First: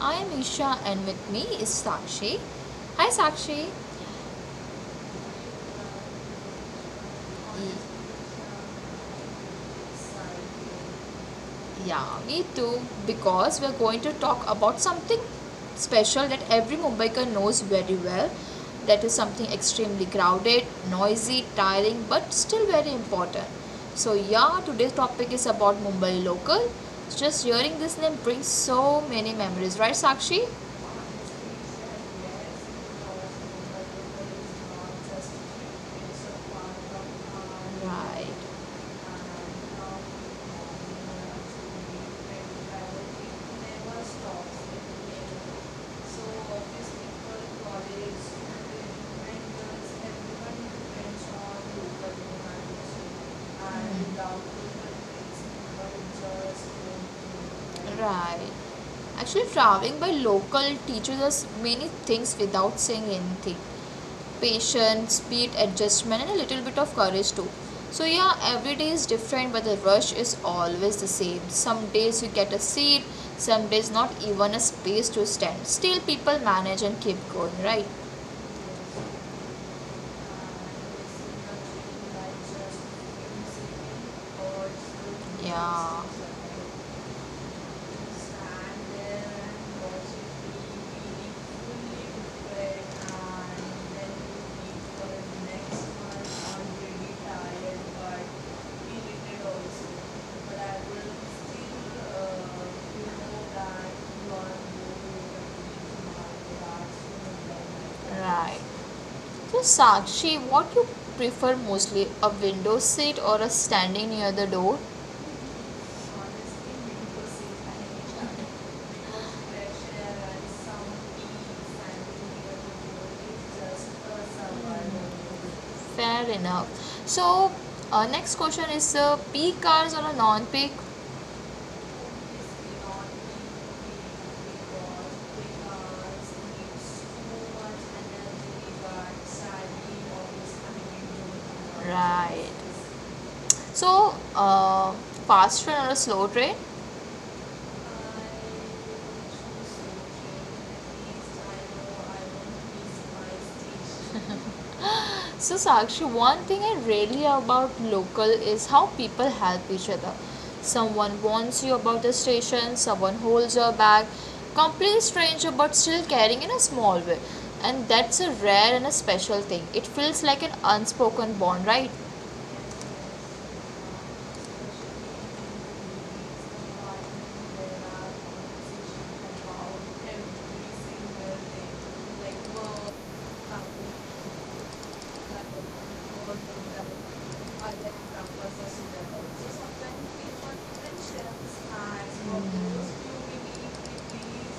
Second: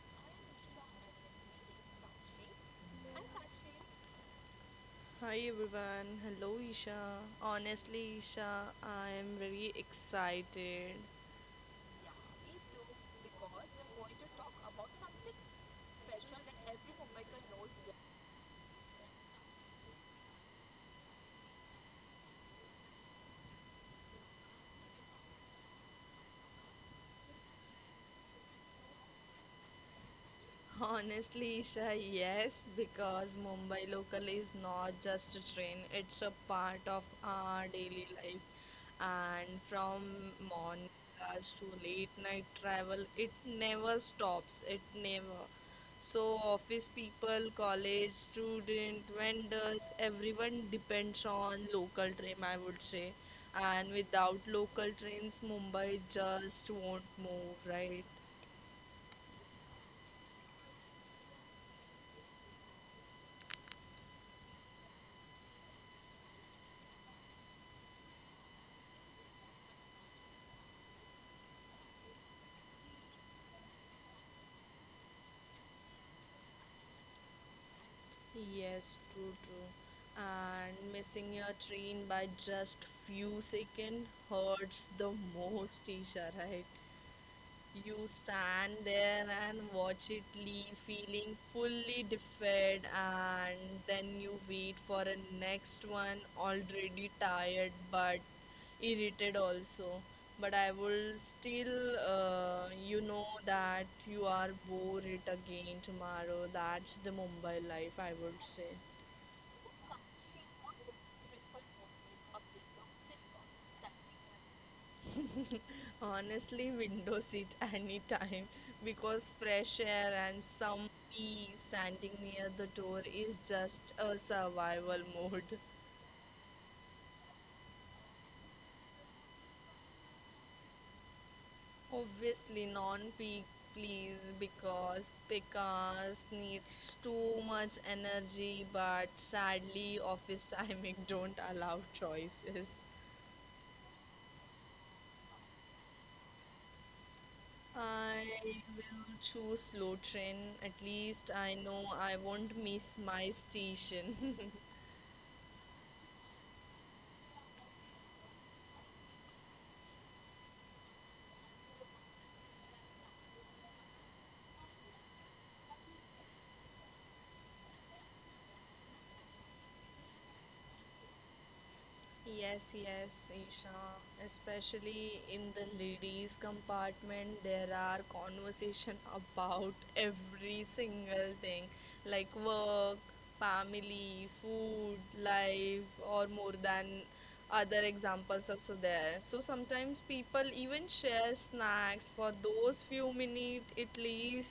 I am Isha and with me is Sakshi. Hi Sakshi. Hi everyone, hello Isha. Honestly, Y- Isha, I am very excited. Yeah, me too because we are going to talk about something special that every Mumbaiker knows very well. That is something extremely crowded, noisy, tiring but still very important. So yeah, today's topic is about Mumbai local. Just hearing this name brings so many memories, right Sakshi? Honestly, Isha, yes, because Mumbai local is not just a train, it's a part of our daily life. And from morning class to late night travel, it never stops, it never. So, office people, college student, vendors, everyone depends on local train, I would say. And without local trains, Mumbai just won't move, right? Right. Right. Actually, traveling by local teaches us many things without saying anything patience, speed, adjustment, and a little bit of courage too. So, yeah, every day is different, but the rush is always the same. Some days you get a seat, some days not even a space to stand. Still, people manage and keep going, right? Yes, true. And missing your train by just few seconds hurts the most, Yeah. Isha, right? You stand there and watch it leave, feeling fully defeated, and then you wait for a next one, already tired but irritated also. But I will uh, still, that you are bored it again tomorrow. That's the Mumbai life, I would Right. say. So, Sakshi, what you prefer mostly, a window seat or a standing near the door? Honestly, window seat anytime because fresh air and some bee standing near the door is just a survival mode. Fair enough. So, next question is peak hours or a non peak? Obviously, non-peak, please, because pecans needs too much energy, but sadly, office timing don't allow Right. choices. So, fast train or a slow train? I will choose slow train. At least I know I won't miss my station. So, Sakshi, one thing I really about local is how people help each other. Someone warns you about the station, someone holds your bag, complete stranger but still caring in a small way. And that's a rare and a special thing. It feels like an unspoken bond, right? Yes, Stress yes, Isha. Especially in the ladies' compartment, there are conversation about every single thing, like work, family, food, life, or more than other examples also there. So sometimes people even share snacks for those few minutes. It leaves,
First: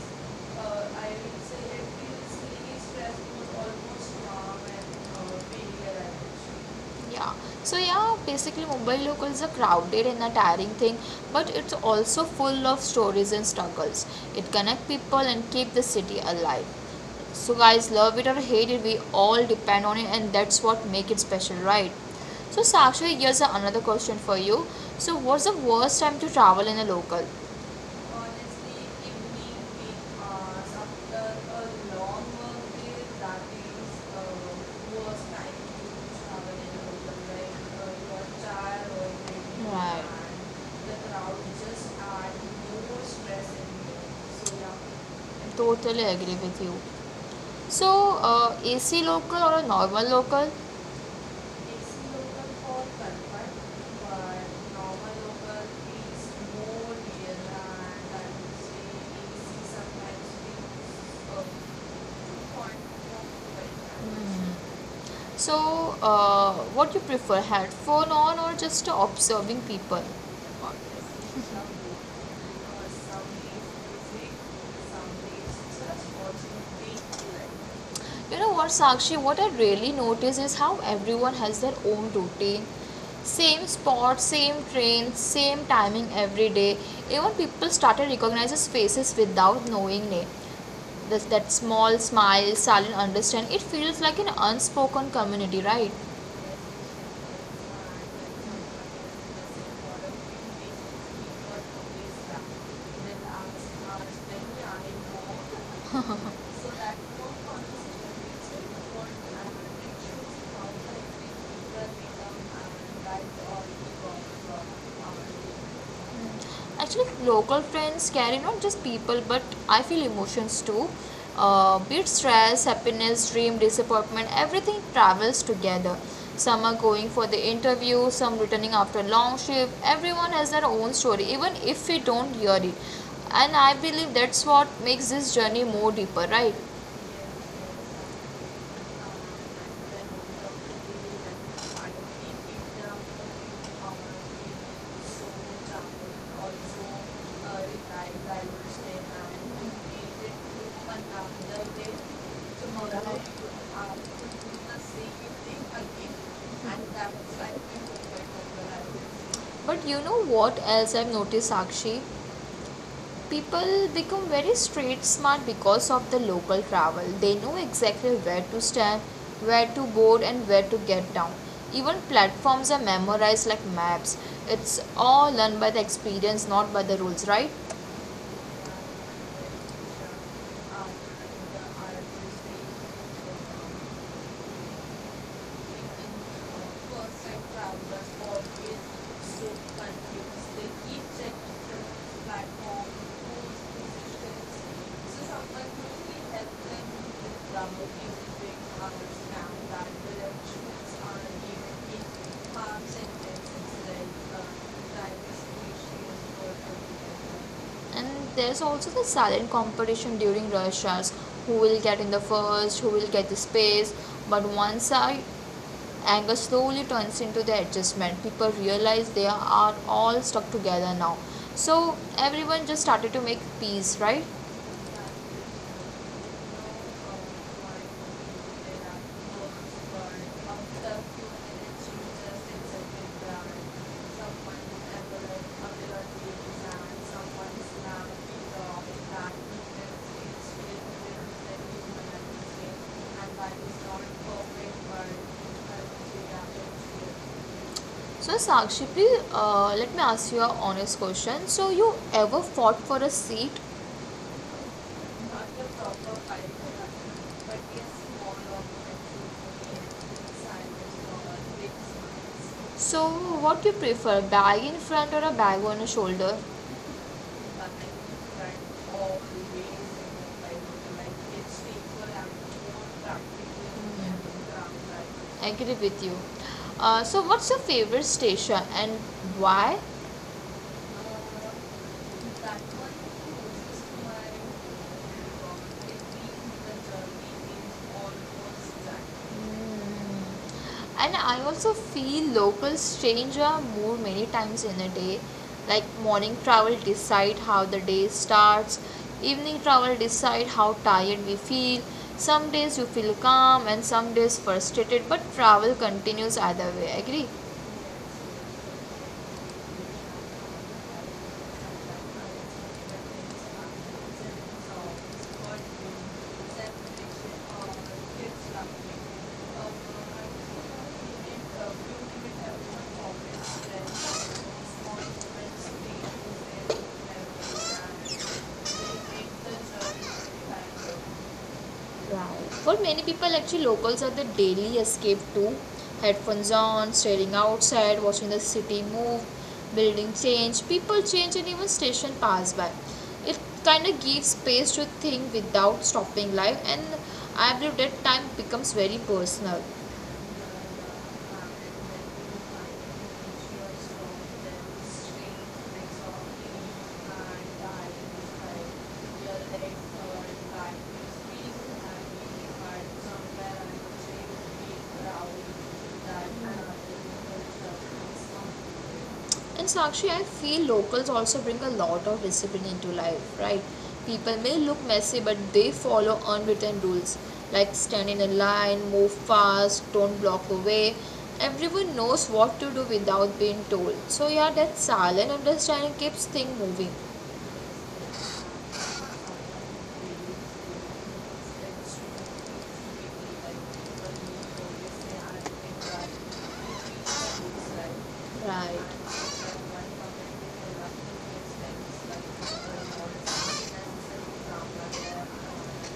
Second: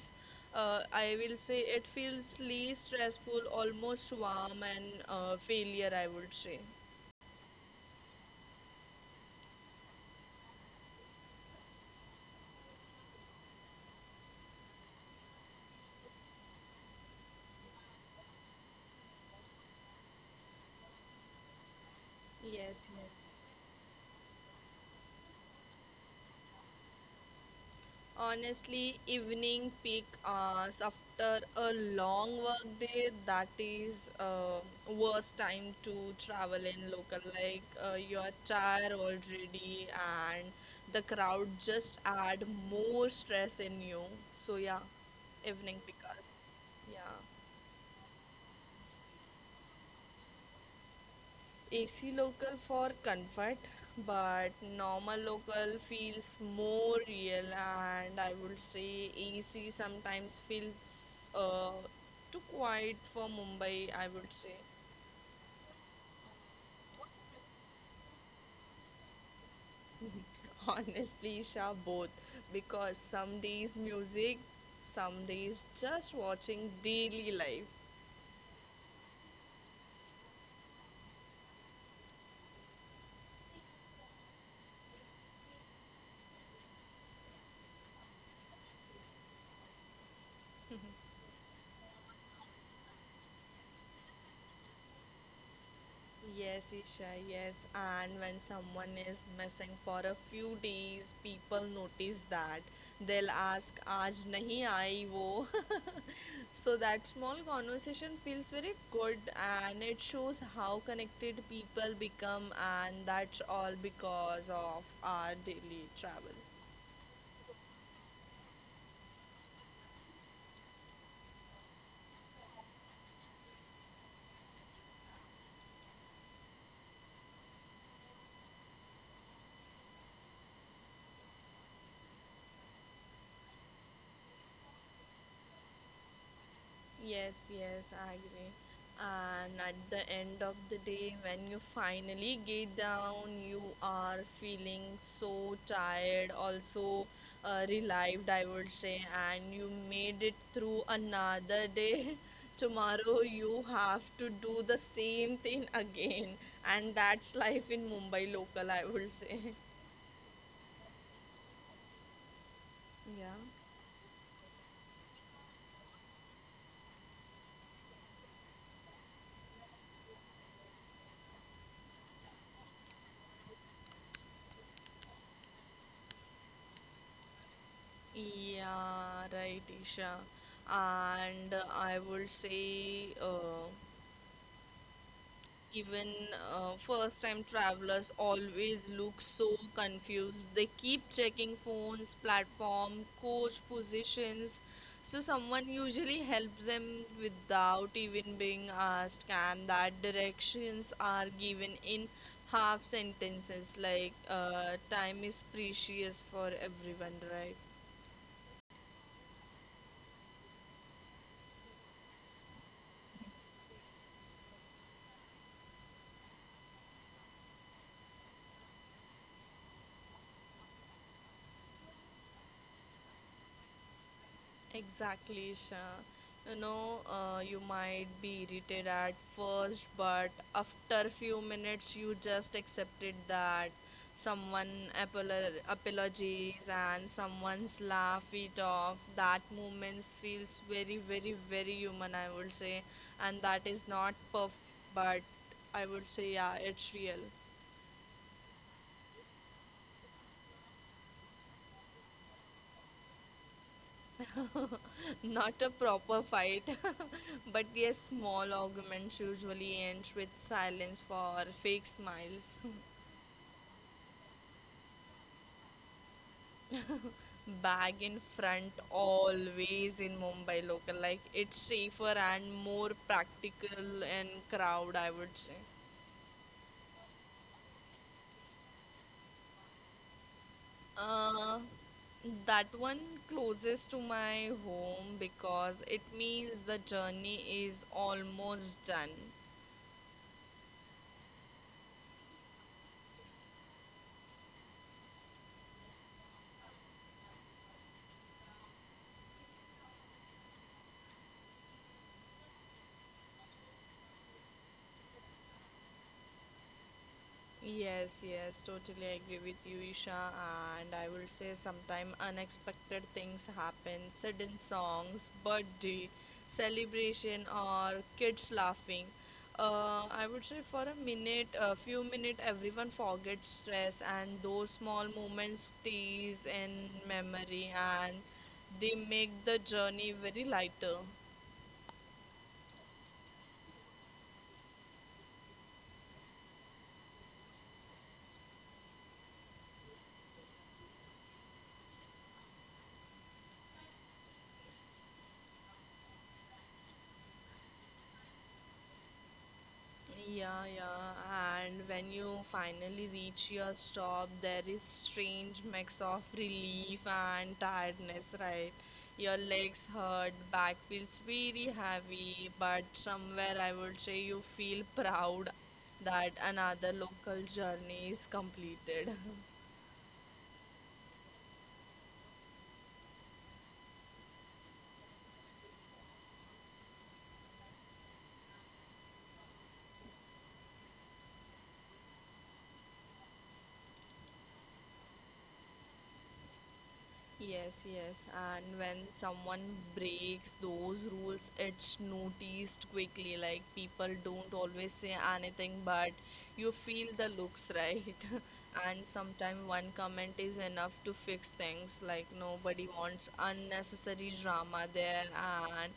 uh, I will say, it feels was least stressful, almost almost calm warm and and being failure. I at would say. yeah. So yeah, basically Mumbai local is a crowded and a tiring thing, but it's also full of stories and struggles. It connects people and keep the city alive. So guys, love it or hate it, we all depend on it, and that's what make it special, right? So Yes, yes. Sakshi, here's another question for you. So what's the worst time to travel in a local? Honestly, Honestly, evening evening peak hours hours after after a a long long work work day, day, that that is is uh, uh, worst worst time time to to travel travel in in local. London. Like Like uh, you you're are tired tired already, already, right, and and the the crowd crowd just just add add more more stress stress in in you. here. So So yeah, yeah, evening peak totally hours. agree with you. Yeah. So, AC local or a normal local? It's AC local local for for comfort, Kalpat, but but normal normal local local feels is more more real, real, and and I I would would say say AC it's sometimes sometimes feels it's uh, too quiet a. for Mumbai, I would say. So, what you prefer, headphone on or just observing people? Honestly, Obviously, Shah, Some both, because some some days days music, music, some some days days just just watching watching daily big life. light. You know what, Sakshi, what I really notice is how everyone has their own routine. Same spot, same train, same timing every day. Even people started recognizing faces without knowing name. This, that small smile, silent understand, it feels like an unspoken community, right? Yes, Isha, yes. And when someone is missing for a few days, people notice that. They'll ask, Aaj nahi aayi wo. So that more So funds can that be small conversation feels very taken for good and it shows actual how connected projects people that become, and become that's life all altering because for of our daily travel. the community. Mm. Actually, local trends carry not just people but I feel emotions too. Be it stress, happiness, dream, disappointment, everything travels together. Some are going for the interview, some returning after long shift. Everyone has their own story, even if we don't hear it. And I believe that's what makes this journey more deeper, right? Yes, yes, I agree. And at the end of the day, when you finally get down, you are feeling so tired, also relieved, I would say, and you made it through another day. Tomorrow, you have to do the same thing again, and that's life in Mumbai local, I would say. But you know what else I've noticed, Sakshi? Yeah. People become very street smart because of the local travel. They know exactly where to stand, where to board, and where to get down. Even platforms are memorized like maps. It's all learned by the experience, not by the rules, right? Yeah, right, Isha. And I would say, Even first time travelers always look so confused. They keep checking phones, platform, coach positions. So someone usually helps them without even being asked, and that directions are given in half Mom sent me sentences today, like uh, time that is this issue precious is for for everyone, right? everything, and there's also the silent competition during rush hours, who will get in the first, who will get the space, but once I anger slowly turns into the adjustment, people realize they are all stuck together now, so everyone just started to make peace, right? Exactly, Isha. You know, you might be irritated at first, but after few minutes, you just accepted that someone apologies and someone's laugh it off. That moments feels very, very, very human, I would say, and that is not perfect, but I would say, yeah, it's real. So Sakshi, please let me ask you a honest question. So you ever fought for a seat Not not a the proper proper culture, fight, but but we yes, are small small arguments usually organizations. ends with silence for fake smiles. So, what do you prefer, bag in front or a bag on a shoulder? Bag in front always in Mumbai local, like it's safer and more practical and crowd, I would I say. agree with you. So, what's your favorite station and why? Uh, that one Mm. closest to my home because it means the journey is almost done. And I also feel locals change our mood many times in a day. Like morning travel decide how the day starts, evening travel decide how tired we feel. Some days you feel calm and some days frustrated, but travel continues either way. Agree? Yes, Yes, yes, yes. totally agree with you, Isha. And I will say sometime unexpected things happen, sudden songs, birthday, celebration, or kids laughing. I would say for a minute, a few minutes, everyone forgets stress, and those small moments stays in memory, and they make the Thank journey very lighter. you. Wow. For many people, actually, locals are the daily escape too. Headphones on, staring outside, watching the city move, building change, people change, and even station pass by. It kind of gives space to think without stopping life, and I believe that time becomes very personal. Yeah, yeah. And when you finally reach your stop, there is strange mix of relief and tiredness, right? Your legs hurt, back feels very heavy, but somewhere I would say you feel proud that Thank another local journey is completed. you. And Sakshi, I feel locals also bring a lot of discipline into life, right? People may look messy, but they follow unwritten rules like stand in a line, move fast, don't block the way. Everyone knows what to do without being told. So, yeah, that silent understanding keeps things moving. Yes, yes. And when someone breaks those rules, it's noticed quickly. Like people don't always say anything, but you feel the looks, right? And Right. sometimes one comment is enough to fix things. Like nobody wants unnecessary drama there, and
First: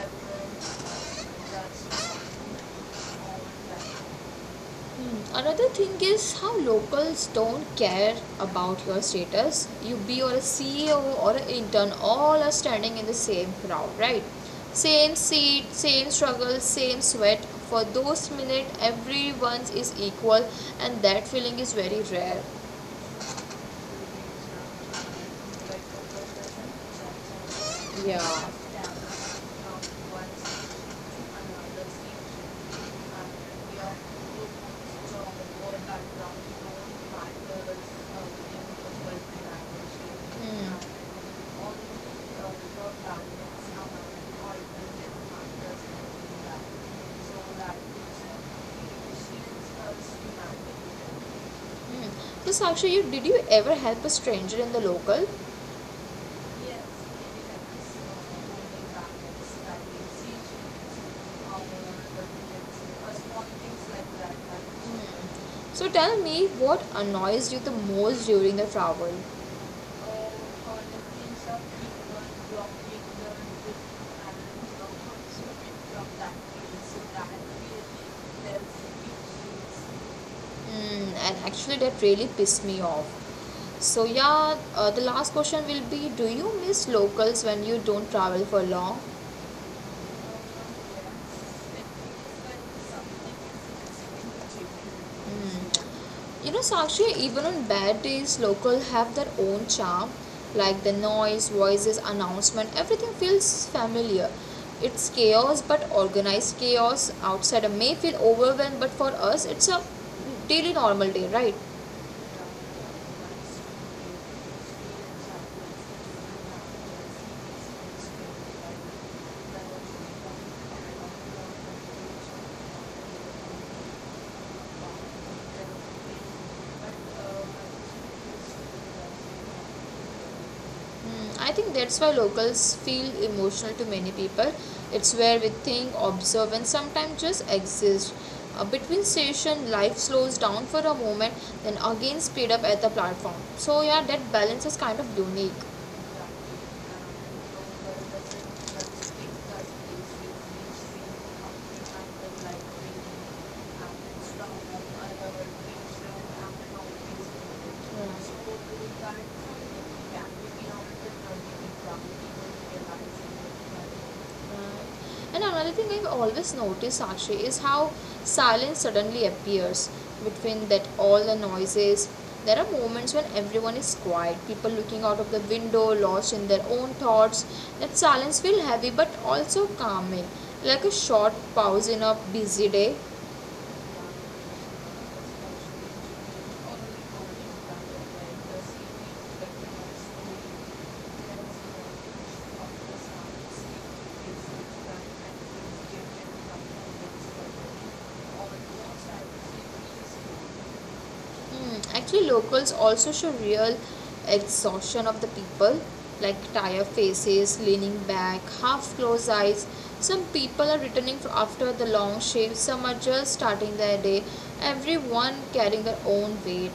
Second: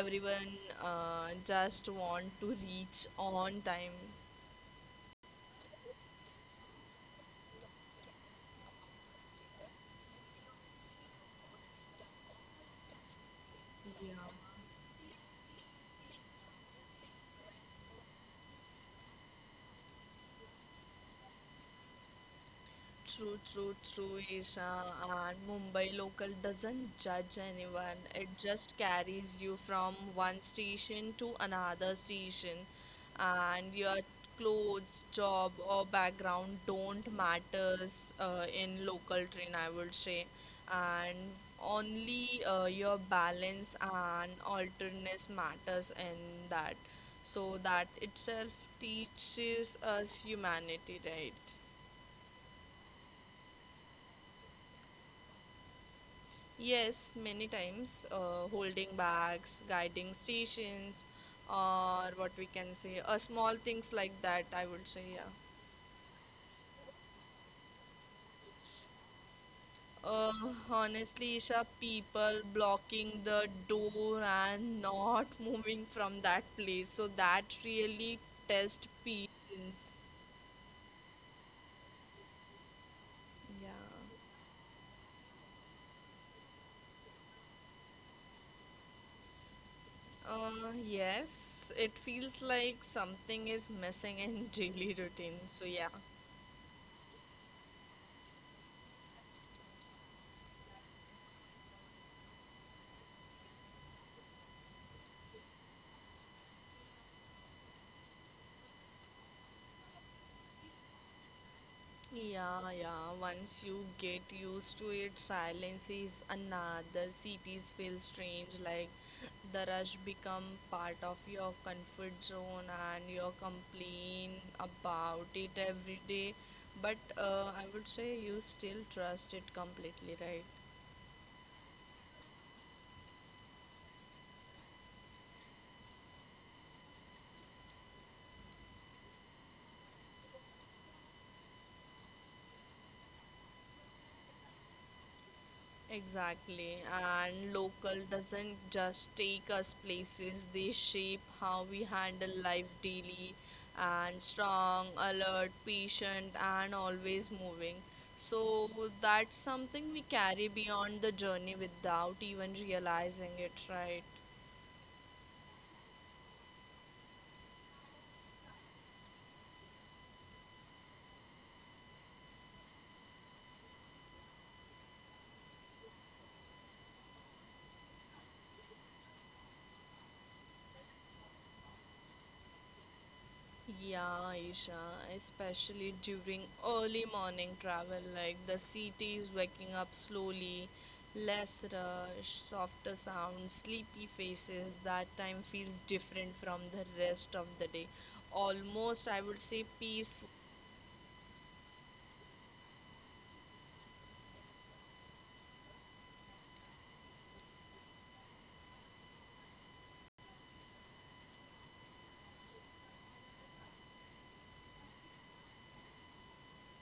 everyone just want to reach on Right. time. Hmm. Another thing is how locals don't care about your status. You be or a CEO or an intern, all are standing in the same crowd, right? Yeah. Same seat, same struggle, same sweat. For those minutes, everyone is equal, and that feeling is very rare. True, true, true, Isha. And Mumbai local doesn't judge anyone. Yeah. It just So. carries you from one station to another station. And your clothes, job, or background don't matters in local train, I would say. And only your balance and alertness matters in that. So that itself teaches us humanity, right? Hmm. So, Sakshi, you, did you ever help a stranger in the local? Yes, Yes, many times, holding bags, uh, guiding stations, or what we can say, small things like that, I would like. say, yeah. So, tell me what annoys you the most during the travel? Oh, Uh, honestly, Isha, people blocking the door uh, and not moving so from that place, so that so, really test patience. Mm, and actually, that really pissed me off. Yeah. So, yeah, the last question will be, do you miss locals when you don't travel for long? Uh, yes, it feels like something is missing in daily routine, so yeah. Hmm. You know, Sakshi, even on bad days, locals have their own charm. Like the noise, voices, announcement, everything feels familiar. It's chaos, but organized chaos. Outsider may feel overwhelmed, but for us, it's a daily normal day, right? Yeah, Thank yeah. Once you get used to it, silence is another. Cities feel strange, like the rush become part of your comfort zone, and you complain about it every day. But I would say you still trust it completely, right? you. Mm, I think that's why locals feel emotional to many people. It's where we think, observe, and sometimes just exist. Between station, life slows down for a moment, then again speed up at the platform. So yeah, that balance is kind of unique. Yeah, Exactly, and local doesn't just take us places, they shape how we handle life daily and strong, alert, patient, and always moving. So that's something we carry we can often, beyond the journey we without even can probably realizing it, will realize right? it, right. And another thing I've always noticed actually is how silence suddenly appears between that all the noises. There are moments when everyone is quiet, people looking out of the window, lost in their own thoughts. That silence feels heavy but also calming, like a short pause in a busy day. All Yeah, the. Isha, especially during early morning travel, like the city is waking up slowly, less rush, softer sounds, sleepy faces. That time feels different from the rest of the day. Almost, I would say, peaceful. Thank you. Mm, actually, locals also show real exhaustion of the people, like tired faces, leaning back, half closed eyes. Some people are returning after the long shift, some are just starting their day, everyone carrying their own weight.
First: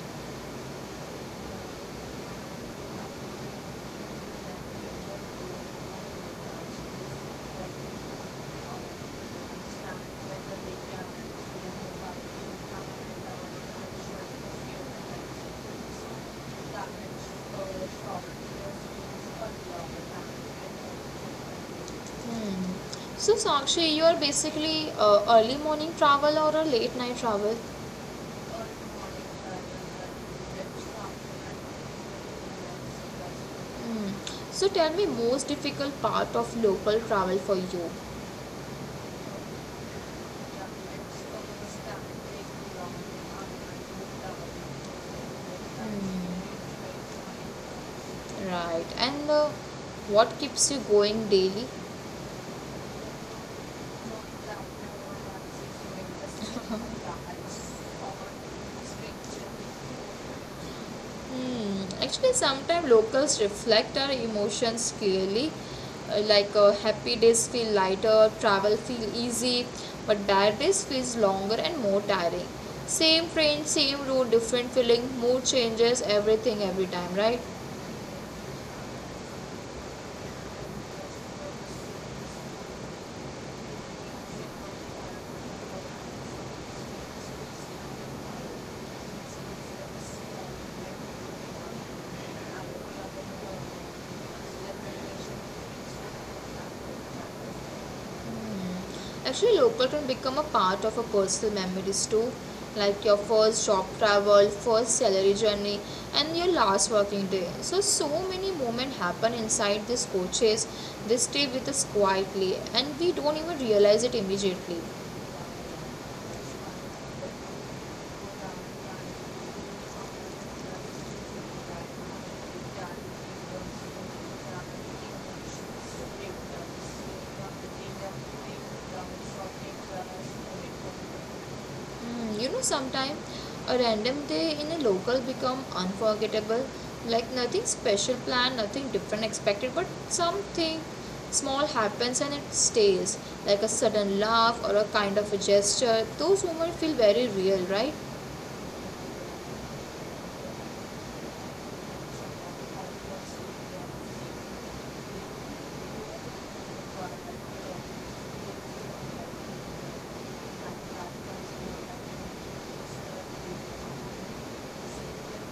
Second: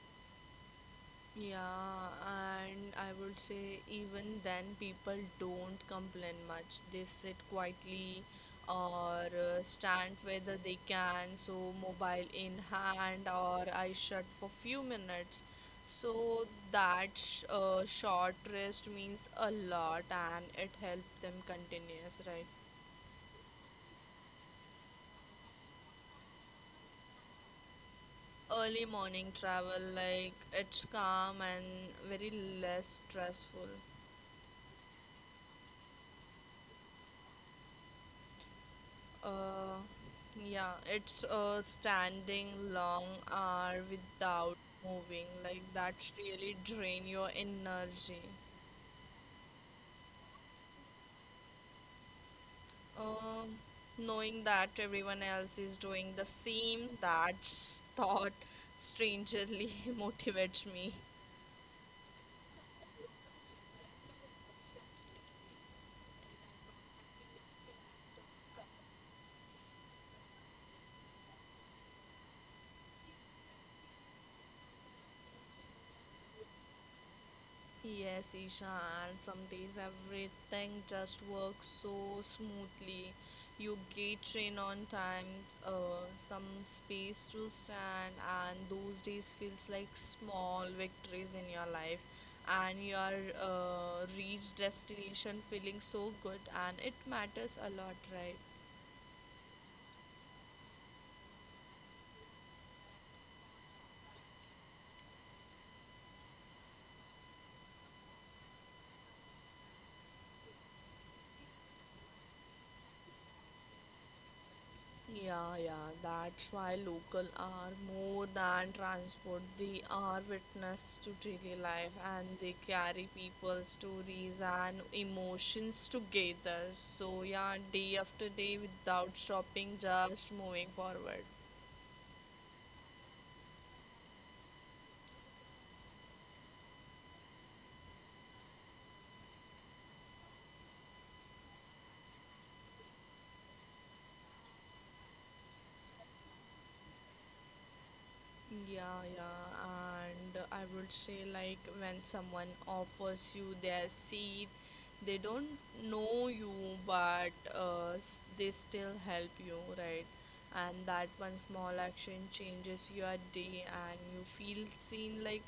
Yeah, and I would say even then people don't complain much. They sit quietly or stand whether they can, so mobile in hand or I shut for few minutes. So that sh short rest means a lot and it helps them continuous, right? Hmm. So, Sakshi, you are basically early morning travel or a late night travel? Early morning travel, like it's calm and very less stressful. Mm. So tell me most difficult part of local travel for you. Uh, yeah, it's standing long hour without moving. Like that's Mm. really drain your energy. Right. And what keeps you going daily? Um, Knowing that everyone else is doing the same, that's thought strangely motivates me. Hmm. Actually, sometimes locals reflect our emotions clearly. Like, happy days feel lighter, travel feel easy, but bad days feels longer and more tiring. Same train, same route, different feeling, mood changes, everything every time, right? Yes, Ishan. Some days everything just works so smoothly. ご視聴ありがと You うござ get train on time, uh, some space to stand, and those days feels like small victories in your life. And you are reached destination feeling い so good, and it ました matters a lot, right? Mm. Actually, local can become a part of a personal memories too, like your first job travel, first salary journey, and your last working day. So, so many moments happen inside these coaches. They stay with us quietly, and we don't even realize it immediately. Yeah, yeah, that's why local are more than transport. They are witness to daily life and they carry people's stories and emotions together. So, yeah, day after day without stopping, Thank just moving forward. you. Mm, you know, sometimes a random day in a local become unforgettable. Like nothing special planned, nothing different expected, but something small happens and it stays. Like a sudden laugh or a kind of a gesture. Those moments feel very real, right? Yeah, yeah, and I would say like Thank when you. someone offers you their seat, they don't know you, but they still help you, right? And that one small action changes your day, and you feel seen like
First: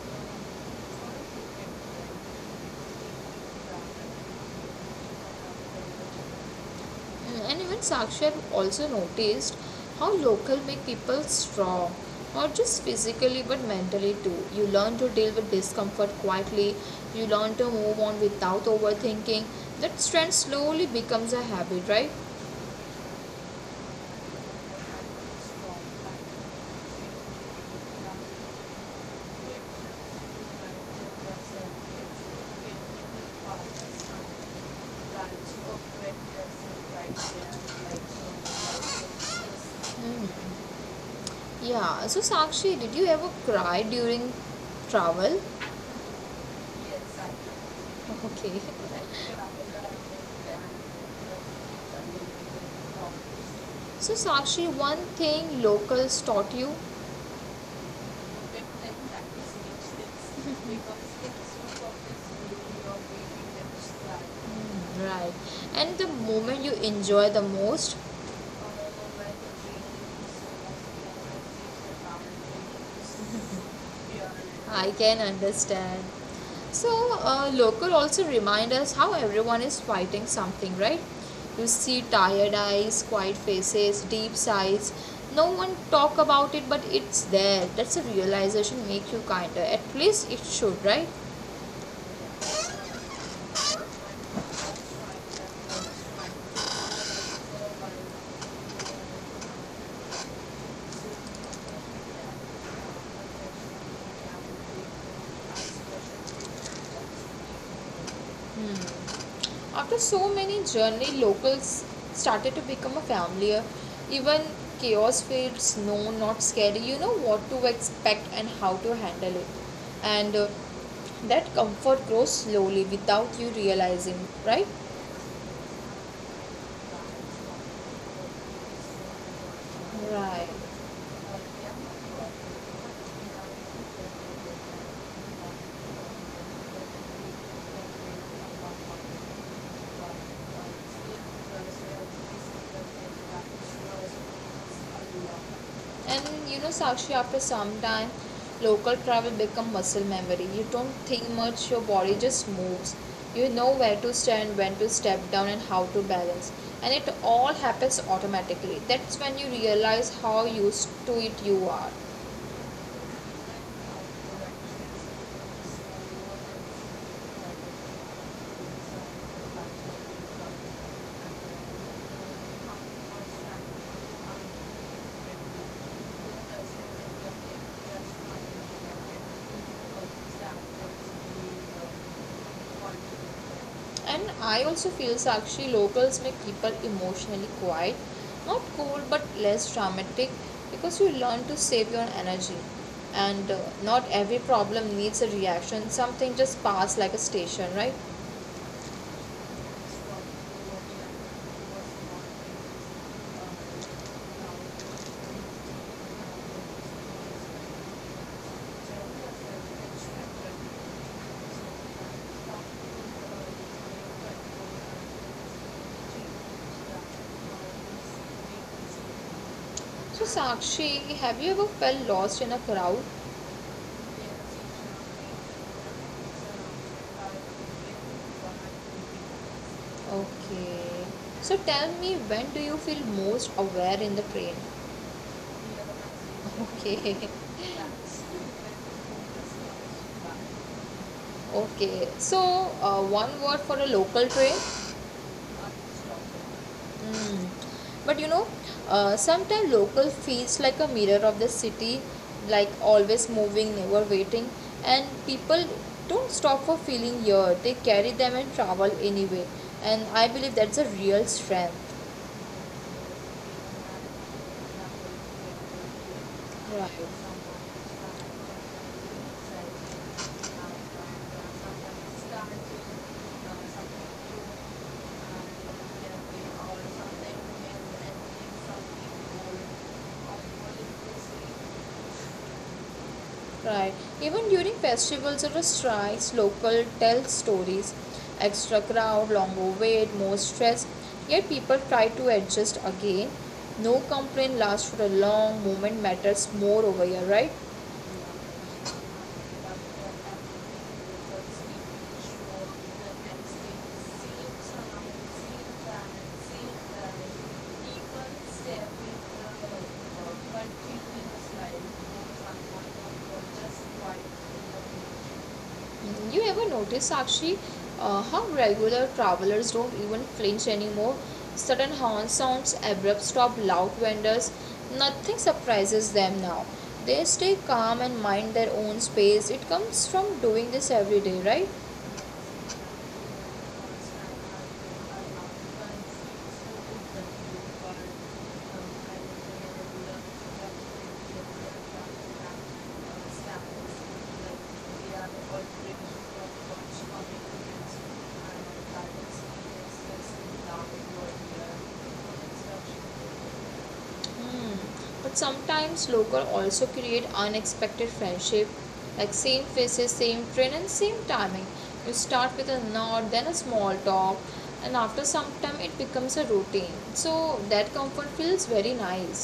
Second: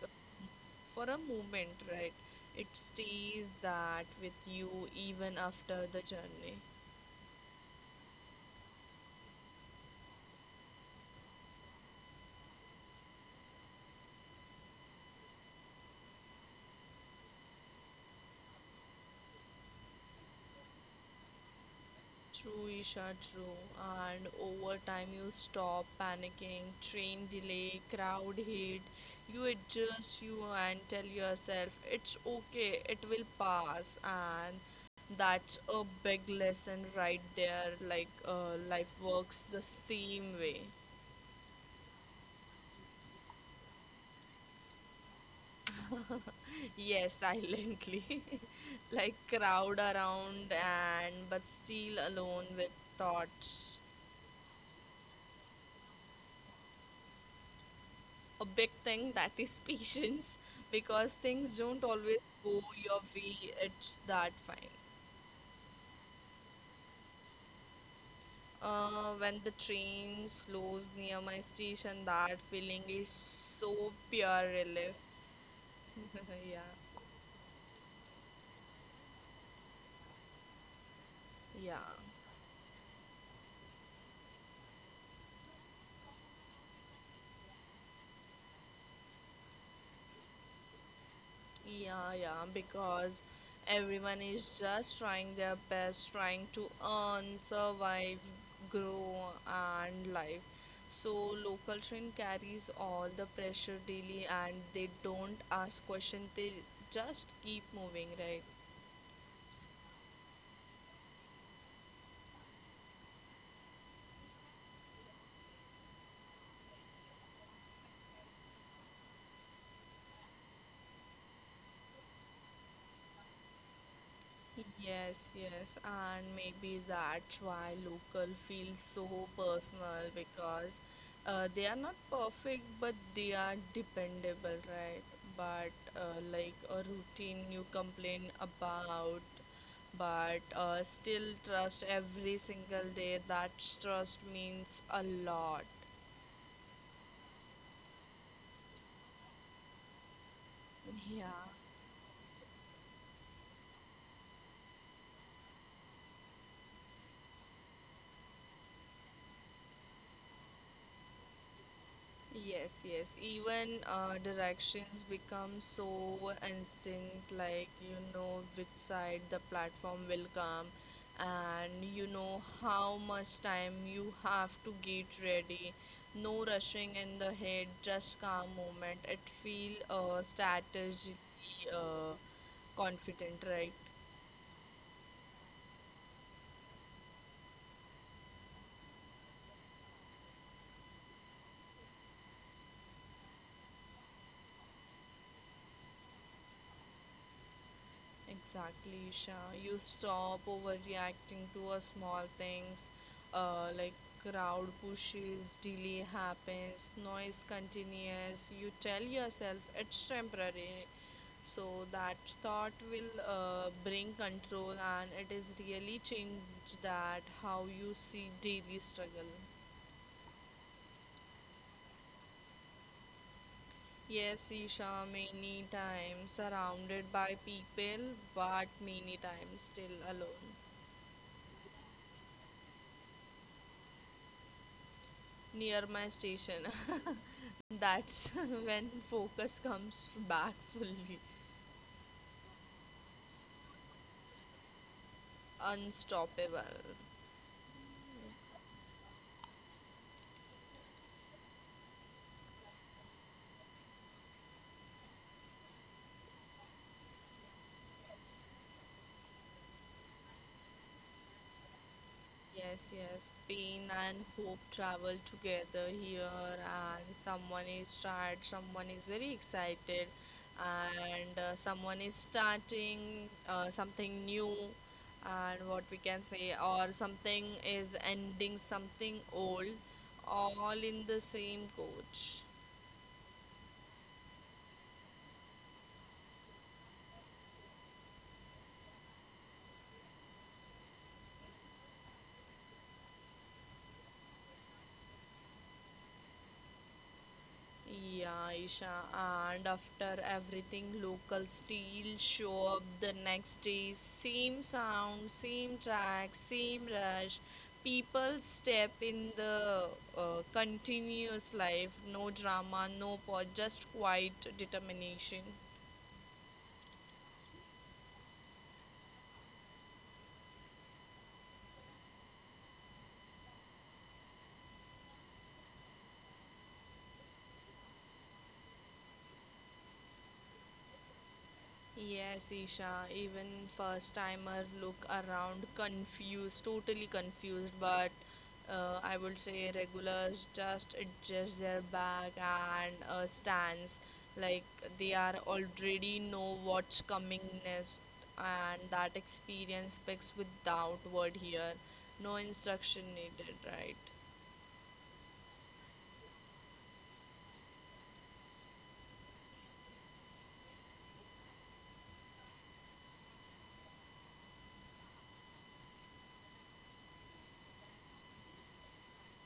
for a moment, right? It stays that with you even after the journey. And even Sakshi, also noticed how local make people strong, not just physically but mentally too. You learn to deal with discomfort quietly, you learn to move on without overthinking. That strength slowly becomes a habit, right? True, Isha, true. And over time, you stop panicking, train delay, crowd hate. You adjust you and tell yourself it's okay, it will pass. And that's a big lesson right there. Like, life works the same way. Hmm. Yeah. So Sakshi, did you ever cry during travel? Yes, silently. Okay. like, crowd around and but still alone with thoughts. So Sakshi, one thing locals taught you, right? A big thing that is patience because things don't always go your way. It's that fine. And the moment you enjoy the most? When the train slows near my station, that feeling is so pure relief. I can understand. yeah, So, local also remind us how everyone is fighting something, right? You yeah. see tired eyes, quiet faces, deep sighs. No one talk about it, but it's there. That's a realization make you kinder. At least it should, right? Yeah, yeah, because everyone is just trying their best, trying to earn, survive, grow, and live. So local train carries all the pressure daily, and they don't ask questions. They just keep moving, right? After so many journey, locals started to become a familiar. Even chaos feels no, not scary. You know what to expect and how to handle it, and that comfort grows slowly without you realizing, right? Yes, yes, and maybe that's why local feels so personal Right. because they are not perfect, but they are dependable, right? But like a routine you complain about, but still trust every single day. That trust means a lot. Thank you. And you know, Sakshi, after some time, local travel become muscle memory. You don't Yeah. think much, your body just moves. You know where to stand, when to step down, and how to balance. And it all happens automatically. That's when you realize how used to it you are. Yes, yes. Even directions become so instinct, like you know which side the platform will come, and you know how much time you have to get ready. No rushing in the head, just calm moment. It feel strategically uh, confident, right? And I also feel Sakshi locals make people emotionally quiet, not cold but less dramatic, because you learn to save your energy, and not every problem needs a reaction, something just pass like a station, right? Exactly, Isha. You stop overreacting to a small things, like crowd pushes, delay happens, noise continues. You tell yourself it's temporary, so that thought will bring control, and it is really change that how you see daily struggle. So, Sakshi, have you ever felt lost in a crowd? Yes, Isha, many times surrounded by people, but many times still alone. Okay. So tell me, when do you feel most aware in the train? Near my station. Okay. That's when focus comes back fully. Okay. So, one word for a local train? Unstoppable. Mm. But you know, sometimes local feels like a mirror of the city, like always moving, never waiting. And people don't stop for feeling here, they carry them and travel anyway. And I believe that's a real strength. Yes, yes. Pain and hope travel together here, and someone Right. is tired, someone is very excited, and someone is starting something new, and what we can say, or something is ending something old, all in the same coach. Right. Even during festivals or strikes, local tell stories. Extra crowd, longer wait, more stress. Yet people try to adjust again. No complaint lasts for a long moment matters more over here, right? Yeah, Isha, But and people after everything, local still show up the next day. Same sound, same track, same rush. People step in the like, continuous you life. No drama, no know, pause, just just like, quiet you determination. know, you ever notice, Sakshi, how regular travelers don't even flinch anymore? Sudden horn sounds, abrupt stop, loud vendors, nothing surprises them now. They stay calm and mind their own space. It comes from doing this every day, right? Yes, Thank Isha, even first timer look around confused, totally confused, but I would say regulars just adjust their back and stance like they are already know what's coming next, and that experience speaks without word here. No you. instruction needed, right? Hmm. But sometimes local also create unexpected friendship, like same faces, same train, and same timing. You start with a nod, then a small talk, and after some time it becomes a routine. So that comfort feels very nice.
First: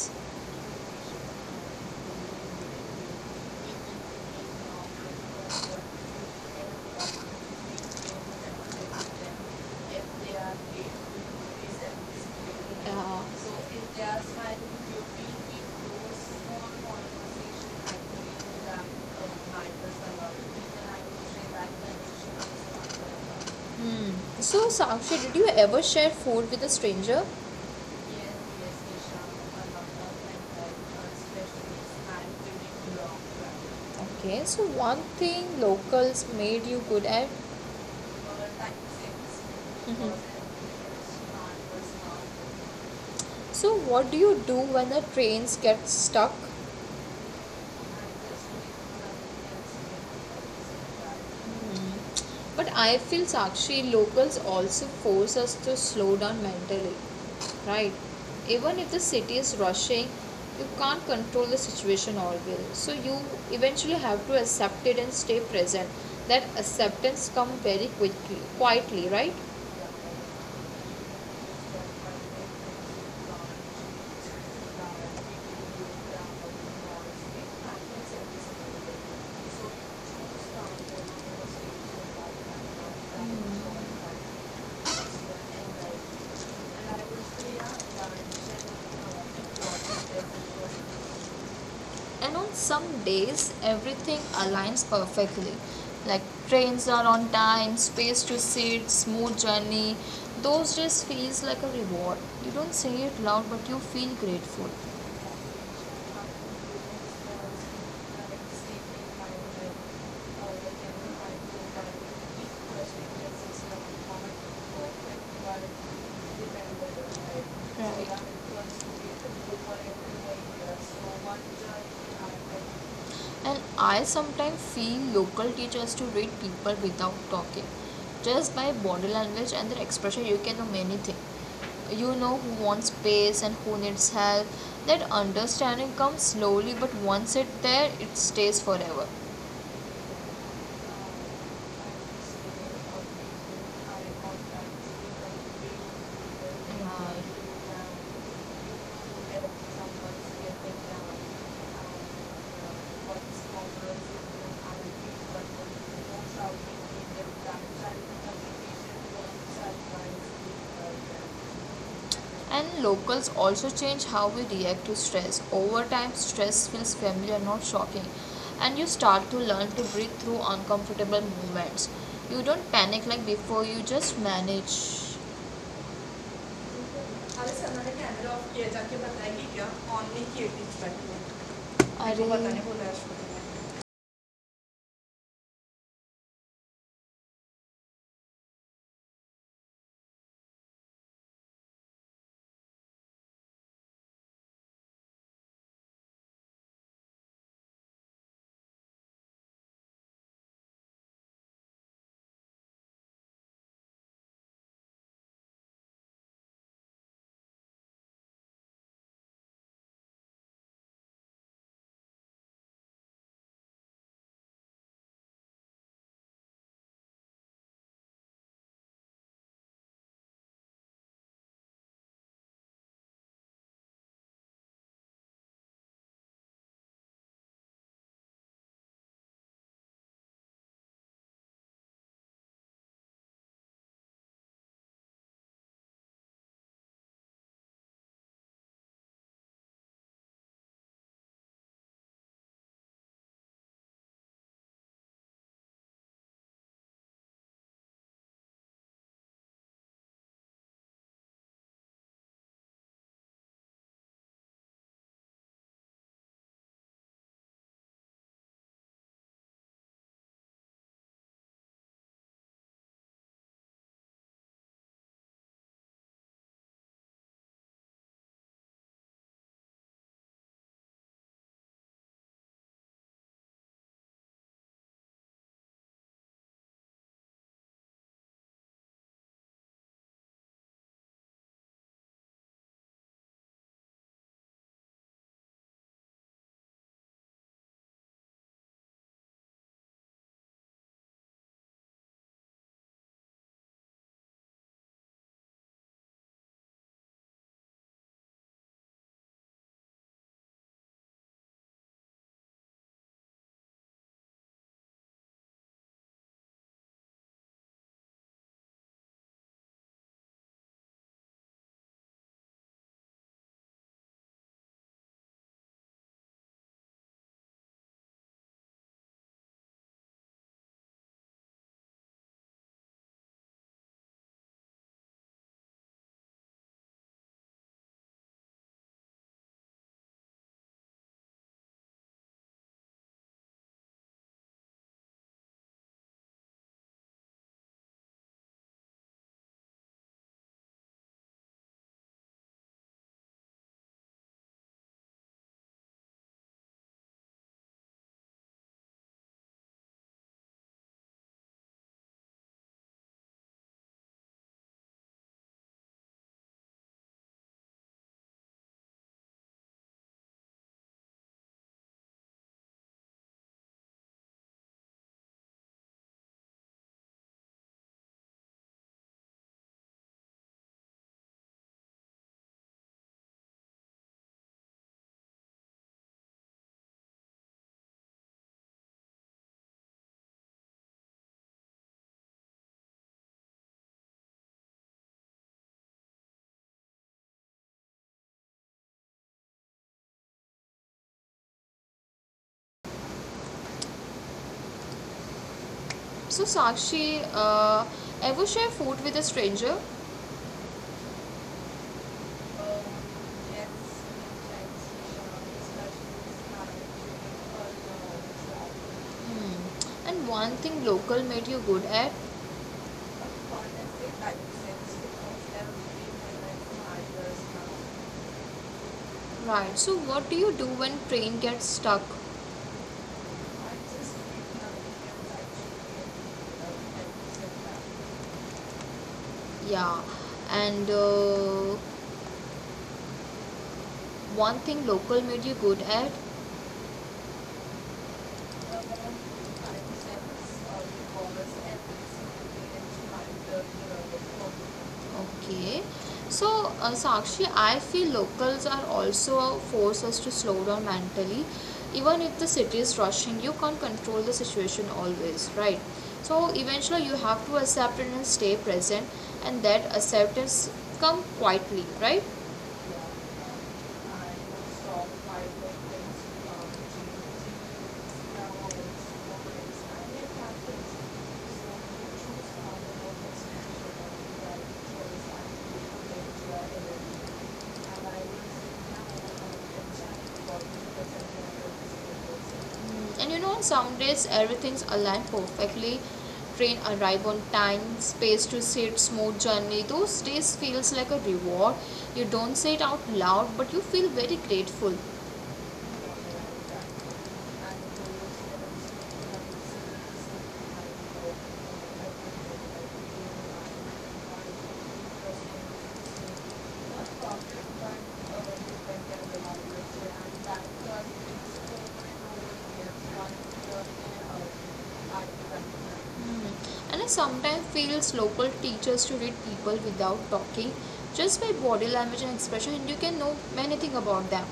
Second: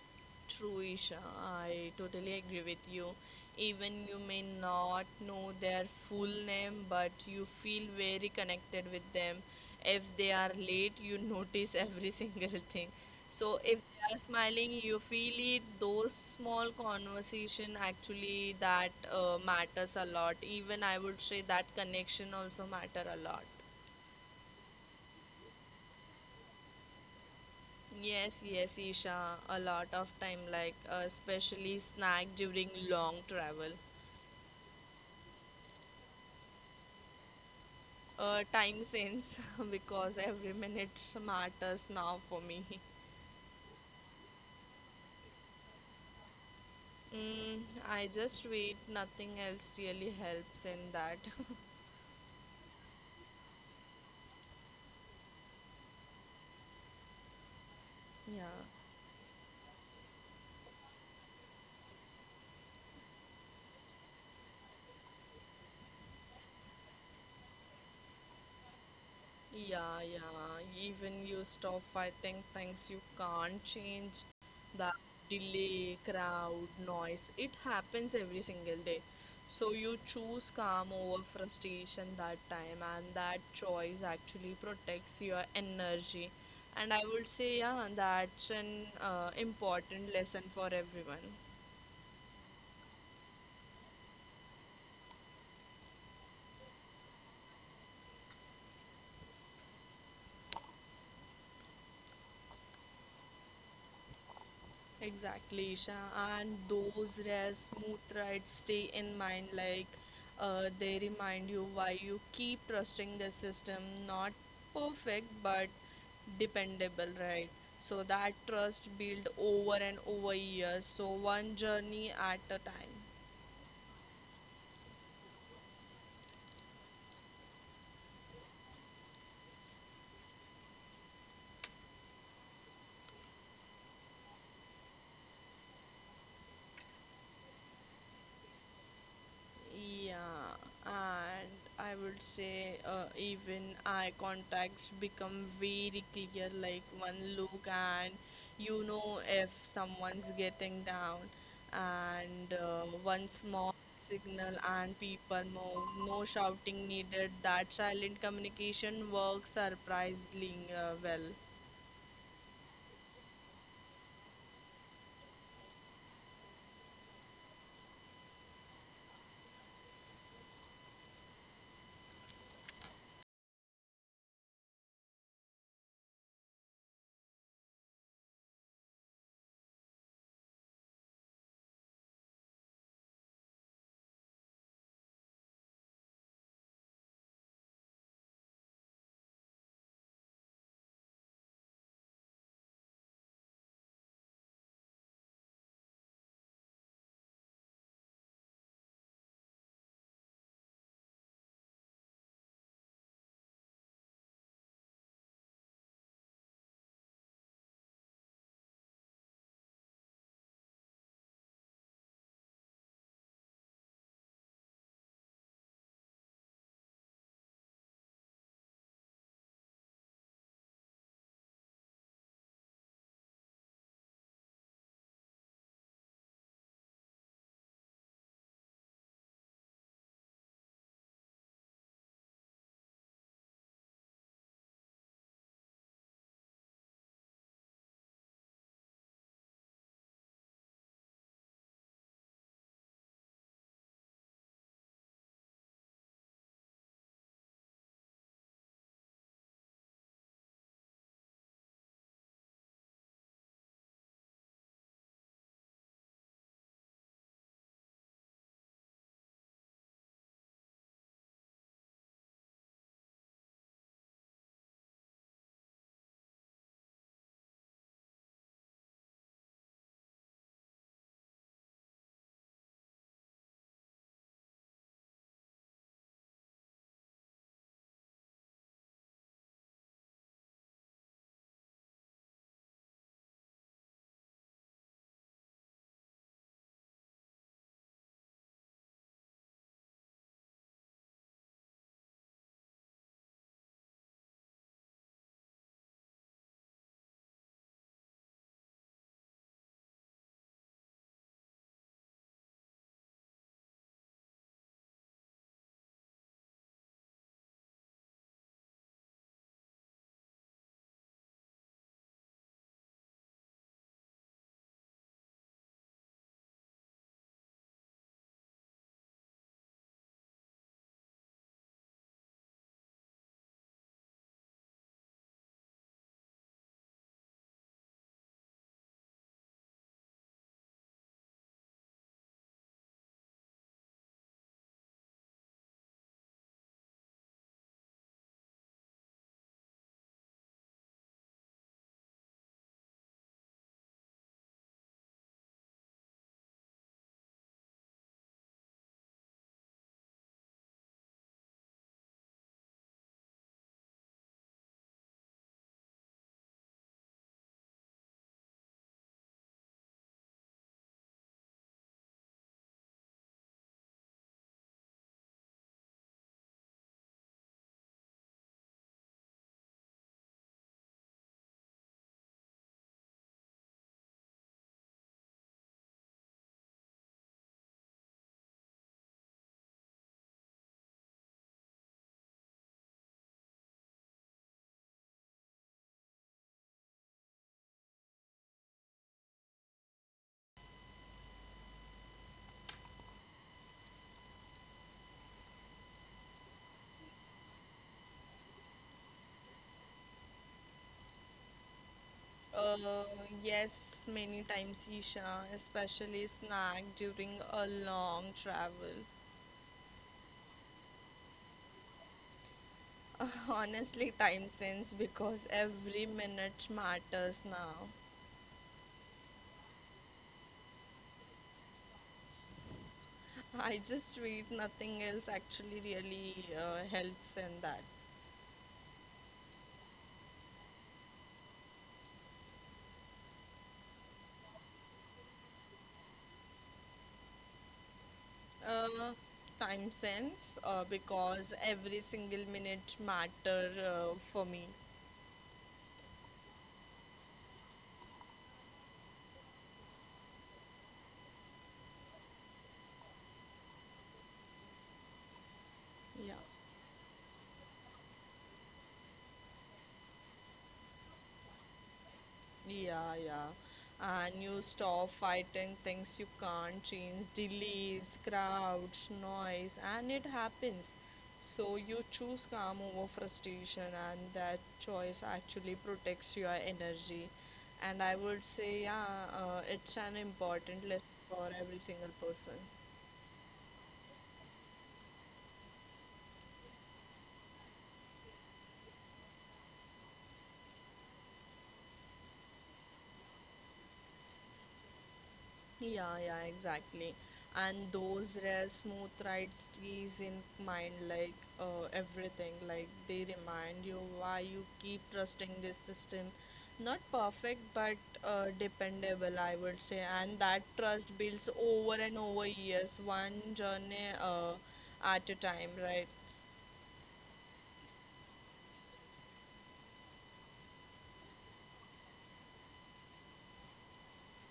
True, Isha. I totally agree with you. Even you may not know their full name, but you feel very connected with them. If they are Yeah. late, you notice every single thing. So if they are smiling, you feel it. Those small conversation actually that matters a lot. Even I would say that connection also matter a lot. Hmm. So, Sakshi, did you ever share food with a stranger? Yes, Yes, yes, yes, Isha. A lot of time, like especially uh, snack during long travel. Okay, so one thing locals made you good at. Uh, Time since Mhm. because every minute matters now for me. So, what do you do when the trains get stuck? Mm, I just wait, nothing else really helps in that. But I feel Sakshi locals also force us to slow down mentally, right? Yeah. Even if the city is rushing, you can't control the situation always. So you eventually have to accept it and stay present. That acceptance come very quickly, quietly, right? Yeah, yeah. Even イチゴイチゴイチゴイ you チゴ stop fighting things you can't change. The delay, crowd, noise. It happens every single day. So you choose calm over frustration that time, and that choice actually protects your energy. And I would say, yeah, that's an イチゴ important lesson for everyone. and on some days everything aligns perfectly like trains are on time space to sit smooth journey those days feels like a reward you don't say it loud but you feel grateful. Right. Exactly, Isha. And those rare smooth rides stay in mind. They remind you why you keep trusting the system. Not perfect, but dependable, right? So that trust built over and over years. So So one one journey at a time. and I sometimes feel local teachers to read people without talking. Just by body language and their expression, you can know many things. You know who wants space and who needs help. That understanding comes slowly, but once it's there, it stays forever. Thank you. Yeah, and I would say even eye contacts become very clear, like one look, and you know if someone's getting down, and one small signal, and people move. No shouting needed. That silent communication works surprisingly well. And locals also change how we react to stress. Over time, stress feels familiar, not shocking, and you start to learn to breathe through uncomfortable moments. You don't panic like before, you just manage. अरे sir मैंने camera off किया जाके बताएगी क्या on नहीं किए थी इस अरे। बताने बोला है। So, Sakshi, ever share food with a stranger? Uh, yes, many times, Isha, especially snack during a long travel. Hmm. And one thing local made you good at? Honestly, time sense because every minute matters now. Right. So what do you do when train gets stuck? I just read nothing else actually really helps in that. Yeah. And one thing local made you good at? Uh, Time sense because every single minute matter for me. Okay. So, Sakshi, I feel locals are also force us to slow down mentally. Even if the city is rushing, you can't control the situation always, right? Yeah. So, eventually, you have to accept it and stay present, and that acceptance come quietly, right? Yeah, yeah. And you stop fighting things you can't change, um, delays, crowds, noise, and it so happens. So you choose calm over frustration, so and that choice actually protects your energy. And I would And say, yeah, it's um, an important lesson for every single person. you know, on some days everything's aligned perfectly, train arrive on time space to sit smooth journey those days feels like a reward you don't say it out loud but you feel very grateful. Yeah, yeah, Hmm. exactly. And those rare smooth rides stays in mind like everything. Like they remind you why you keep trusting this system. Not perfect, but dependable, I would say. And that trust builds over and over years, one journey at a time, right? And I sometimes feels local teachers to read people without talking, just by body language and expression, and you can know many thing about them.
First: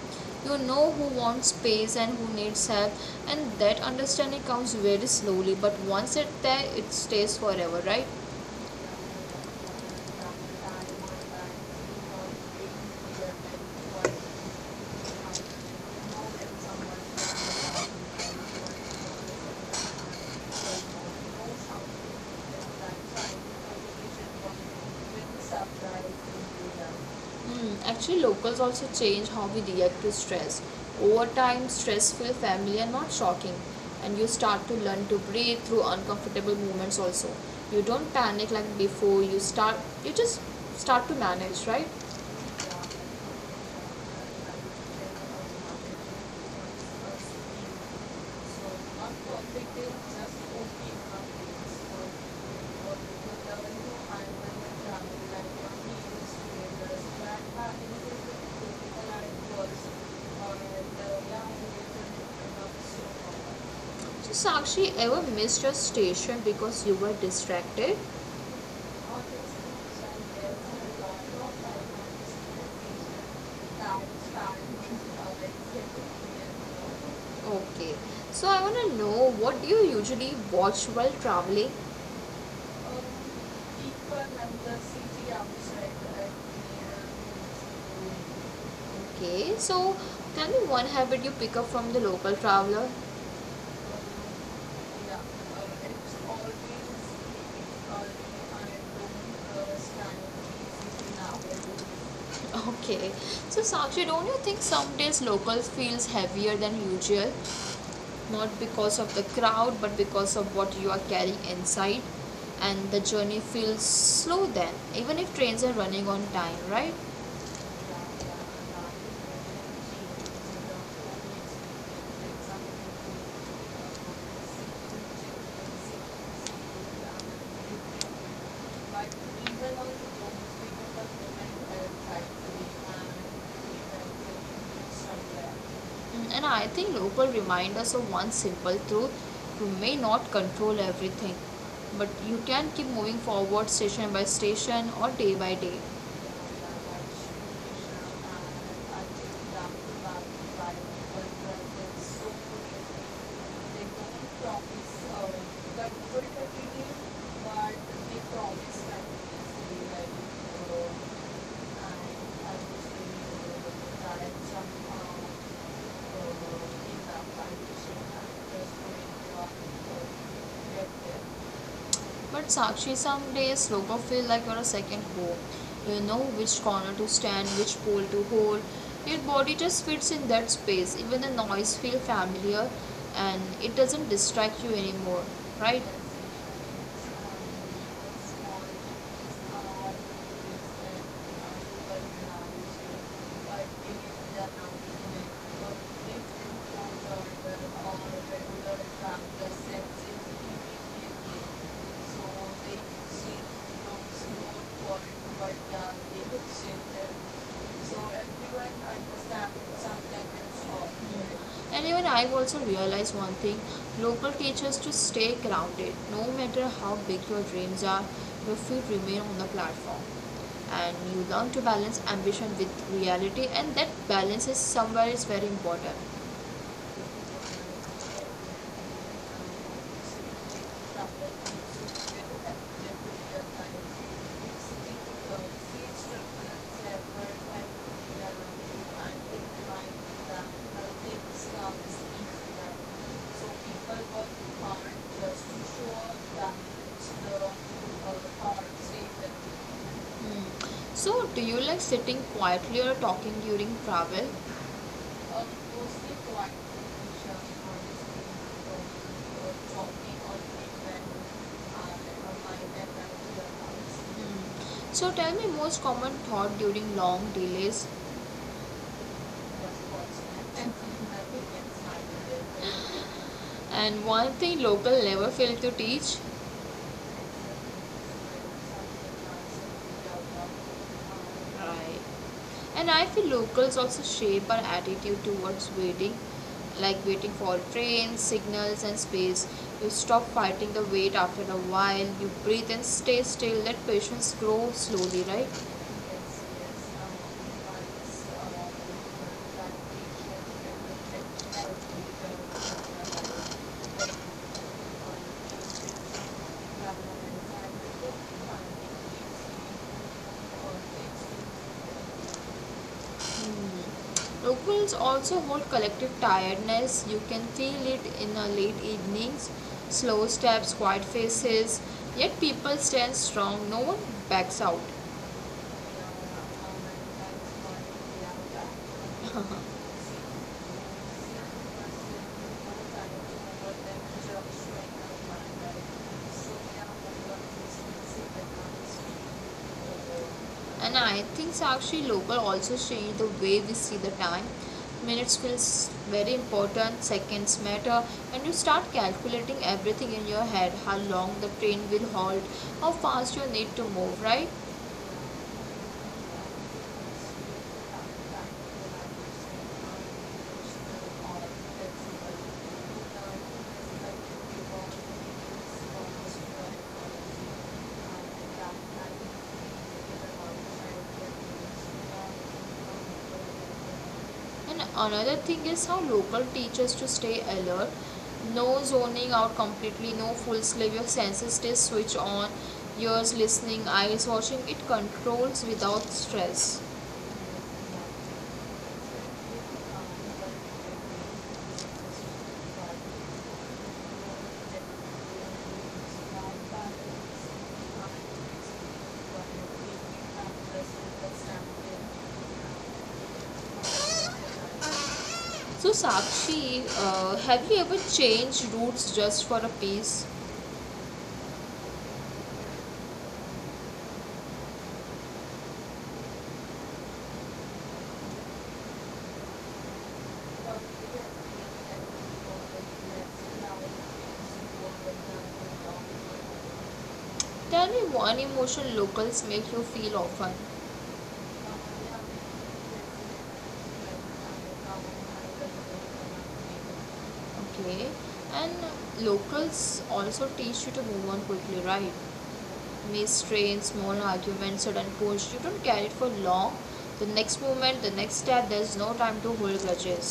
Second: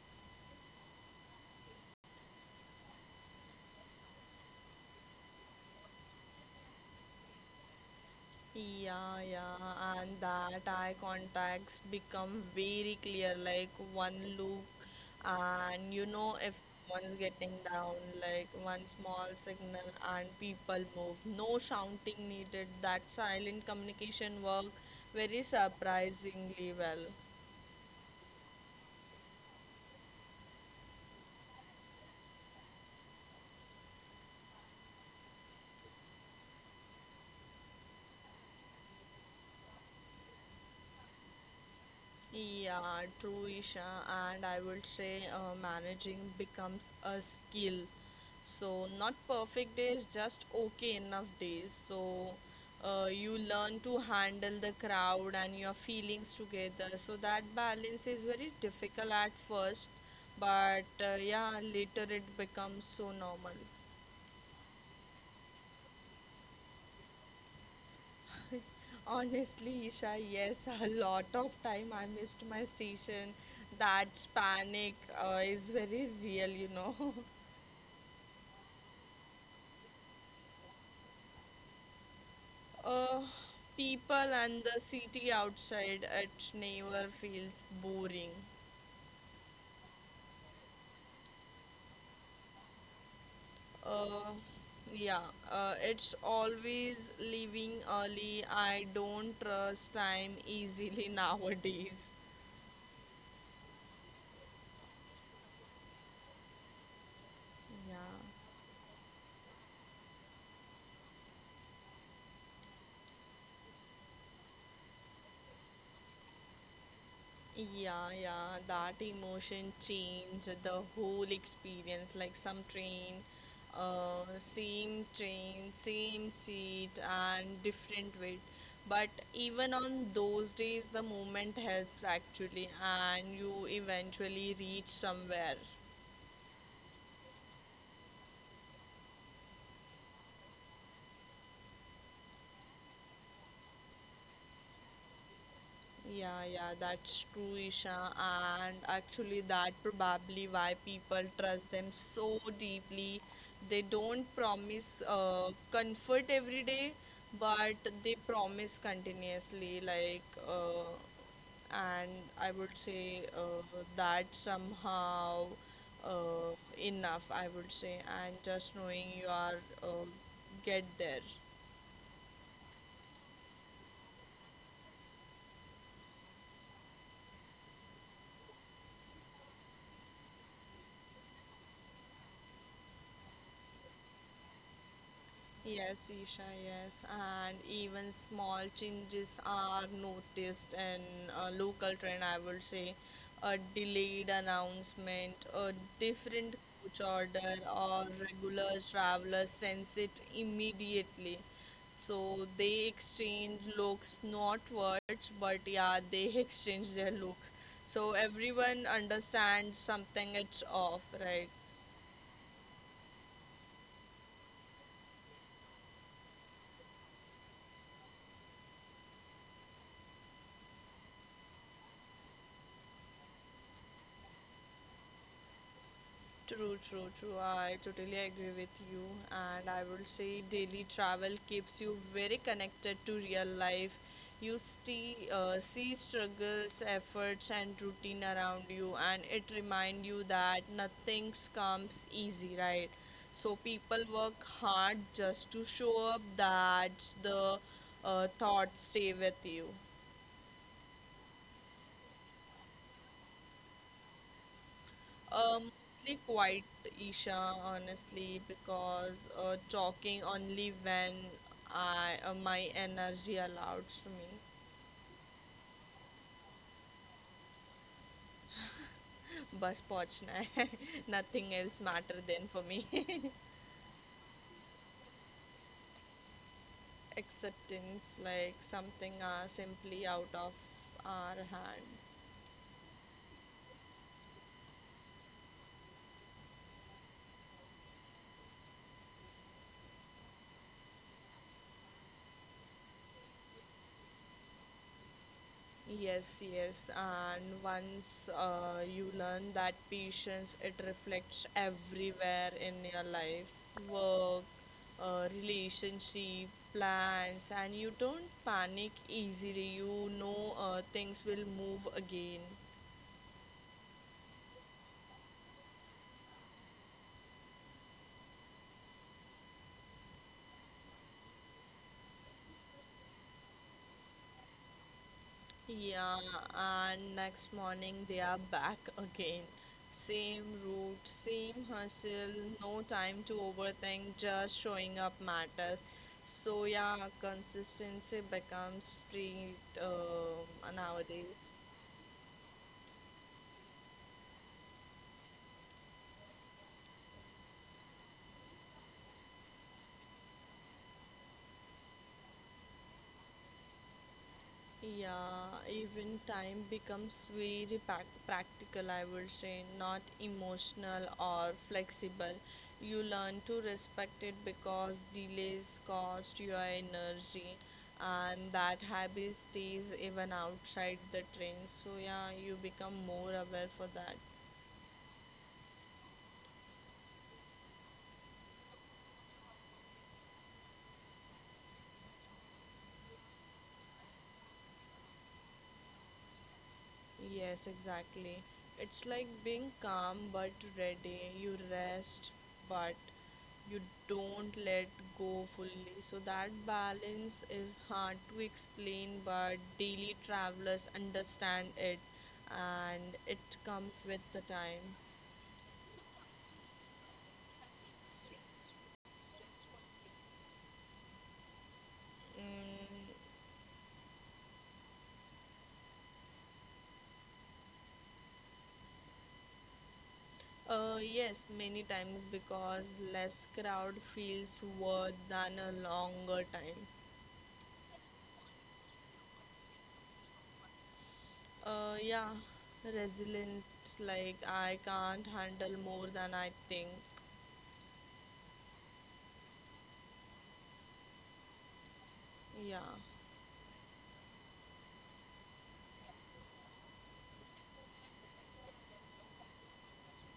You know who wants space and who needs help, and that understanding comes very slowly, but once it's there, it stays forever, right? Yeah, yeah, and that eye contacts become very clear, like one look, and you know if someone's getting down, like one small signal, and people move. No shouting needed. That silent communication worked very Self-drive into surprisingly them. well. Mm, actually, locals also change how we react to stress. Over time, stress feels familiar, and not shocking, and you start to learn to breathe through uncomfortable movements also. You don't panic like before, you just start to manage, right? Yeah, true, Isha. And I would say managing becomes a skill. So, So not perfect days, after just okay enough days. So, so you learn to like handle the crowd and your feelings together. So, that balance is very difficult at first, but yeah, later it becomes so normal. so So, Sakshi, ever missed your station because you were distracted? Honestly, Isha, yes, a lot of time I missed my station. That's panic is very real, you know. Okay. So I want to know what do you usually watch while traveling? Uh, people and the city outside, it never feels boring. Okay. So tell me one habit you pick up from the local traveler. Uh, Yeah, yeah, uh, it's it's always, always leaving early. I I don't don't trust time understand easily now. nowadays. Okay. So, Sakshi, don't you think some days locals feels heavier than usual? Yeah. Not because of the crowd, but because of what you are carrying inside, and the journey feels slow then, even if trains are running on time, right? Yeah, yeah, that emotion changed the whole experience. Like some train, uh, same train, same seat, and different weight. But even on those days, the movement helps actually, and you eventually reach somewhere. Mm, and I think Opal reminds us of one simple truth, you may not control everything, but you can keep moving forward station by station or day by day. Yeah, yeah, that's true, Isha. And actually, that probably why people trust them so deeply. They don't promise comfort every day, but they promise continuously. And I would say that somehow uh, enough. I would say, and just knowing you are get Thank you. there. But Sakshi, some days yoga feel like you're a second home. You know which corner to stand, which pole to hold. Your body just fits in that space. Even the noise feels familiar, and it doesn't distract you anymore, right? Yes, Isha, yes. And even small changes are noticed in a local trend, I would say. A delayed announcement, a different coach order, or regular travelers sense it immediately. So they exchange looks, not words, but yeah, they exchange their looks. So everyone understands something it's off, right? And even I've also realized one thing, local teachers to stay grounded, no matter how big your dreams are, your feet remain on the platform. And you learn to balance ambition with reality, and that balance is somewhere is very important. True, true, true. I totally agree with you. And I would say daily travel keeps you very connected to real life. You see struggles, efforts, and routine around you, and it reminds you that nothing comes easy, right? So people work hard just to show up that the thoughts stay with you. So, do you like sitting quietly or talking during travel? um, Mostly Mostly proactive quite measures Isha, for these honestly, people because who are dropping talking or only even when I remind my them back to energy their. allows to me. So tell me most common thought during long delays. Bas pahunchna hai. Nothing else matter then for me. And one thing local never fail to teach. Acceptance, like something are simply out of our hand. Right. And I feel locals also shape our attitude towards waiting, like waiting for trains, signals, and space. You stop fighting the wait after a while, you breathe and stay still, let patience grow slowly, right? Yes, Yes, yes, and yes, um, once you um, learn that patience, it reflects everywhere in your life, work, relationship, plans, and you don't panic easily. You know things will move again. Locals also hold collective tiredness. You can feel it in the late evenings, slow steps, quiet faces. Yet people stand strong, no one backs out. Yeah, and next morning they are back again. Same route, same hustle, no time to overthink, just showing up matters. So yeah, consistency becomes street And I nowadays. think so actually local also change the way we see the time. Minutes feels very important, seconds matter, and you start calculating everything in your head how long the train will halt, how fast you need to move, right? Yeah, even Thank time becomes very practical, I would say, not emotional or flexible. You learn to respect it because delays cost your energy, and that habit stays even outside the train. So, yeah, you become more aware for that. you and another thing is how local teachers to stay alert, no zoning out completely, no full slave, your senses stay switched on, ears listening, eyes watching, it controls without stress. Yes, exactly. It's like being calm but ready. You rest but you don't let go fully. So that balance is hard to explain, but daily travelers understand it and it comes with the time. So, Sakshi, have you ever changed routes just for a piece? Mm, yes, many times because less crowd feels worth than a longer time. Tell me one emotion locals make you feel often. Uh, yeah, Resilient. Like I can't handle more than I think. Okay, and locals also teach you to move on quickly, right? Yeah, May strain, small arguments, sudden push. You don't carry it for long. The next moment, the next step, there's no time to hold grudges.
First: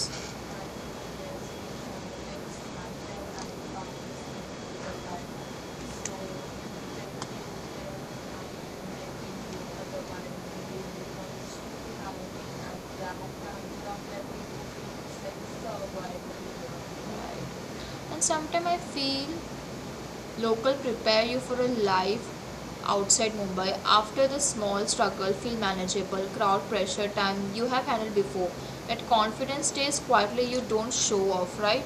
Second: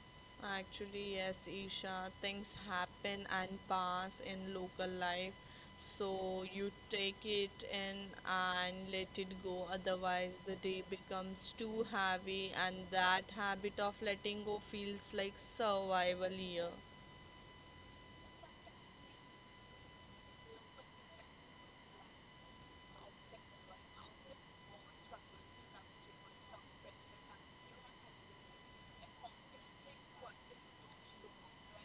actually, yes, Isha. Things happen and pass in local life, so you take it in and let it go. Otherwise, the day becomes too heavy, and that habit of letting go feels like survival here. And sometimes I feel local prepare you for a life outside Mumbai. After the small struggle, feel manageable, crowd pressure, time you have handled before. That confidence stays quietly, you don't show off, right?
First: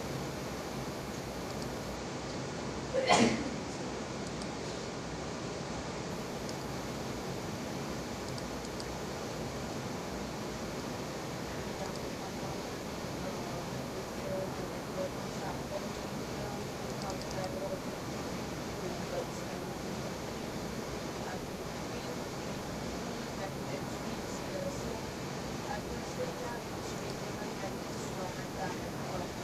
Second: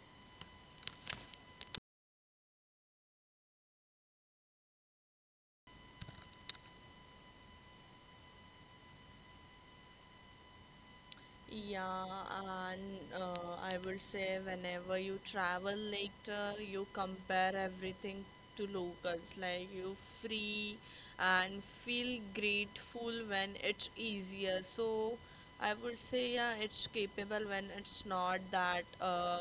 Yeah, and I would say whenever you travel later, you compare everything to locals. Like you free and feel grateful when it's easier. So I would say yeah, it's capable when it's not that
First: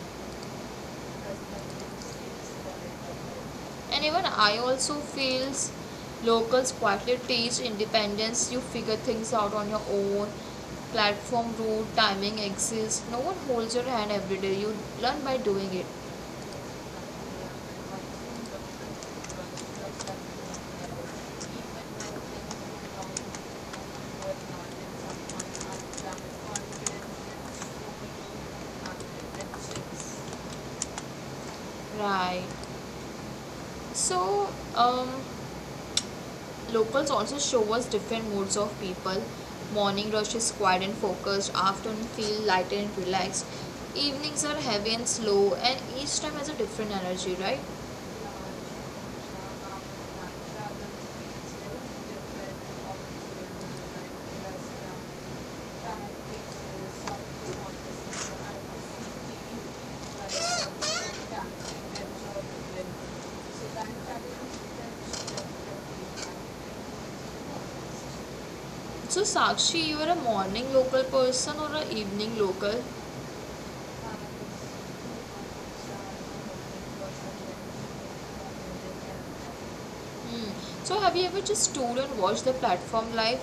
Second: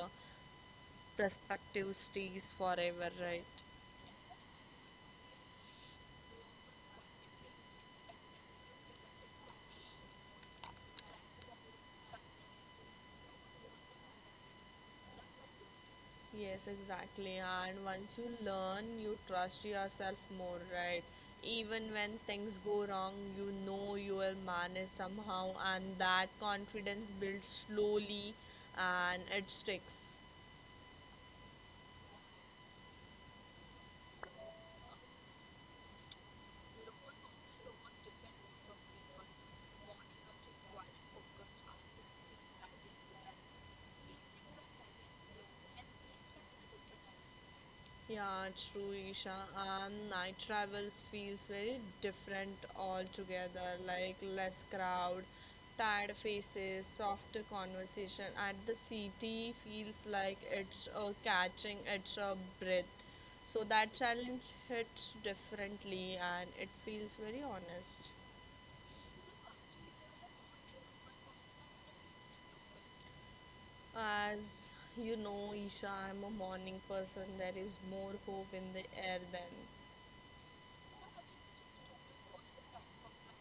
perspective Thank stays forever, right? you and even I also feels locals quietly teach independence, you figure things out on your own, platform route timing exists, no one holds your hand, every day you learn by doing it, Yes, exactly. And once you learn, you trust yourself more, right? Even when things go wrong, you know you will manage somehow, and that confidence builds slowly and it sticks. right? so um Locals also show us different moods of people. Morning rush is quiet and focused, afternoon feel lighter and relaxed, evenings are heavy and slow, and each time has a different energy, right? Yeah, true, Isha. And night travels feels very different altogether, like less crowd, tired faces, softer conversation. At the city feels like it's a catching, it's a breath. So that challenge hits differently and it feels very honest. So, Sakshi, you are a morning local person or a evening local? As you know, Isha, I'm a morning person. There is more hope in the air then. Hmm. So, have you ever just stood and watched the platform live?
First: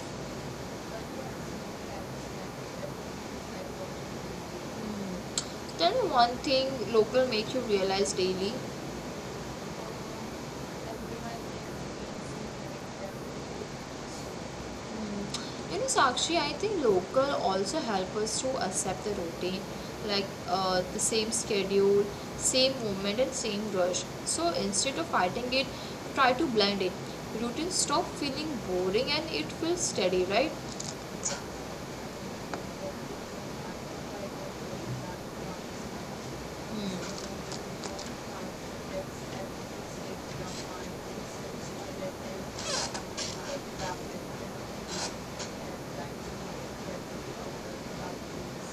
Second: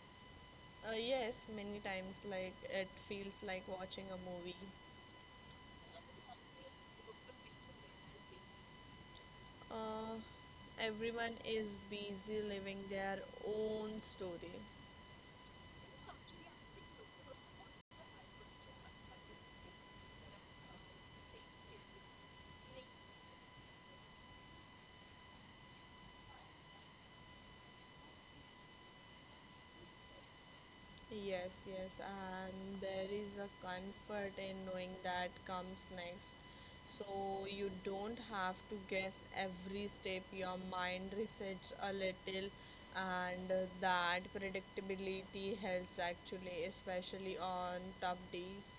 Yes, many times, like it feels like watching a movie. Hmm. Tell me one thing local make you realize daily. Uh, everyone is busy living their own story. You know, Sakshi, I think local also help us to accept the routine, like the same schedule, same movement, and same rush. So instead of fighting it, try to blend it. Routine stop feeling boring and it feels steady, right? Yes, yes, and there is a comfort in knowing that comes next. So you don't have to guess every step, your mind resets a little, and that predictability helps actually, especially on tough days.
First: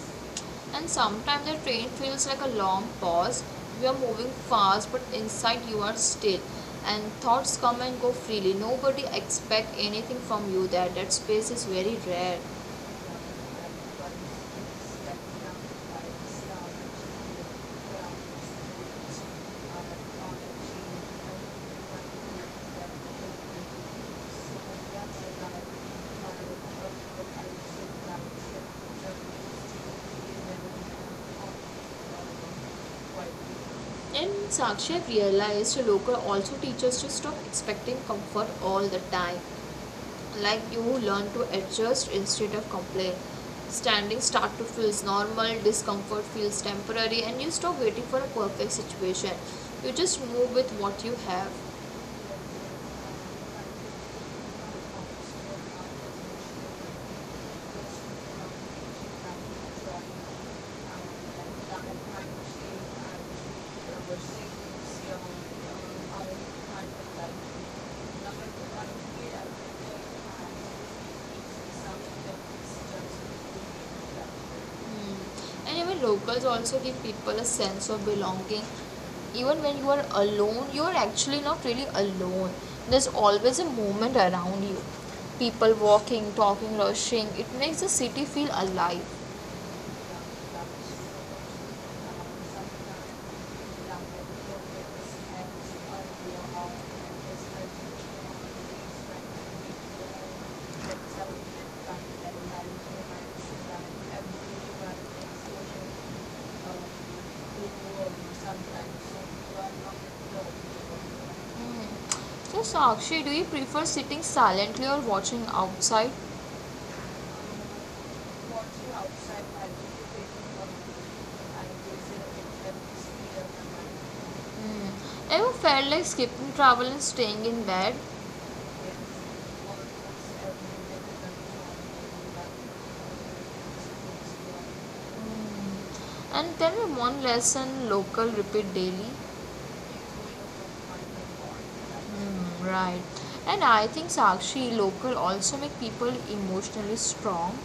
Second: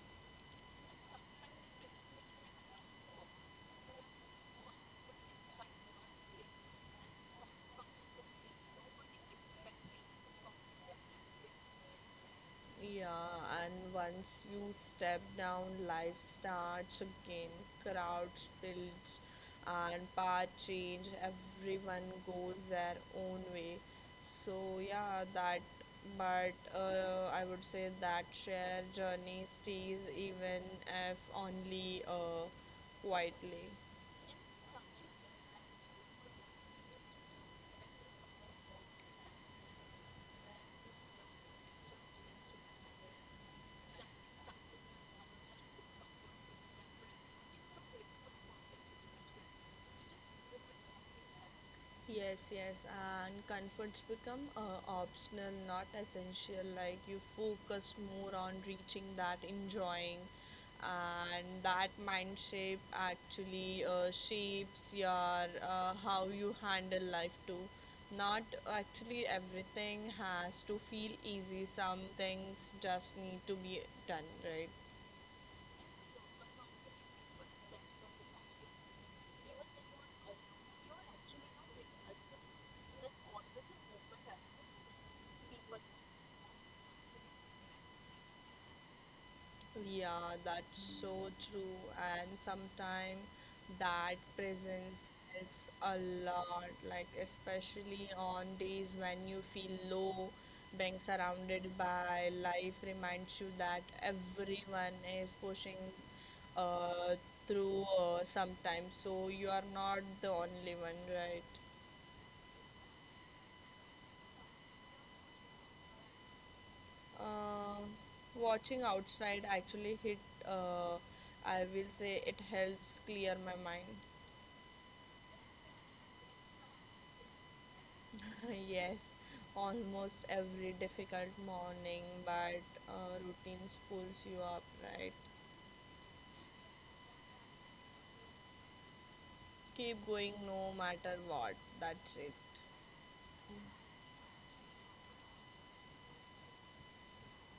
And sometimes the train feels like a long pause. You are moving fast, but inside you are still. And thoughts come and go freely. Nobody expect anything from you there. That space is very rare. Yeah, and once you step down, life starts again. Crowds build and path change. Everyone goes their own way. So yeah, that. But I would say that share journey stays even if only Thank quietly. you. And Sakshi had realized Loka also teaches to stop expecting comfort all the time. Like you learn to adjust instead of complain. Standing start to feels normal, discomfort feels temporary, and you stop waiting for a perfect situation. You just move with what you have. Yes, yes, and comforts become optional, not essential. Like you focus more on reaching that, enjoying, and that mind shape actually shapes your how you handle life too. Not actually everything has to feel easy. Some things just need to be done, right? And even locals also give people a sense of belonging, even when you are alone you're actually not really alone, there's always a movement around you, people walking, talking, rushing, it makes the city feel alive. Yeah, that's so true. And sometimes that presence helps a lot, like especially on days when you feel low, being surrounded by life reminds you that everyone is pushing uh, through sometimes, so you are not the only one, right? Hmm. So, Sakshi, do you prefer sitting silently or watching outside? Uh, watching Watching outside outside and actually hit, meditating on uh, I and will gazing say it at the helps clear sphere of my the mind. mind. Mm. Ever felt like skipping travel and staying in bed? Yes, Yes. almost every difficult morning, but routines pulls you up, right? Almost every day that I travel, I. Mm. And tell me one lesson local repeat daily. Keep going no matter what. That's it. Mm, right. And I think Sakshi local also make people emotionally strong,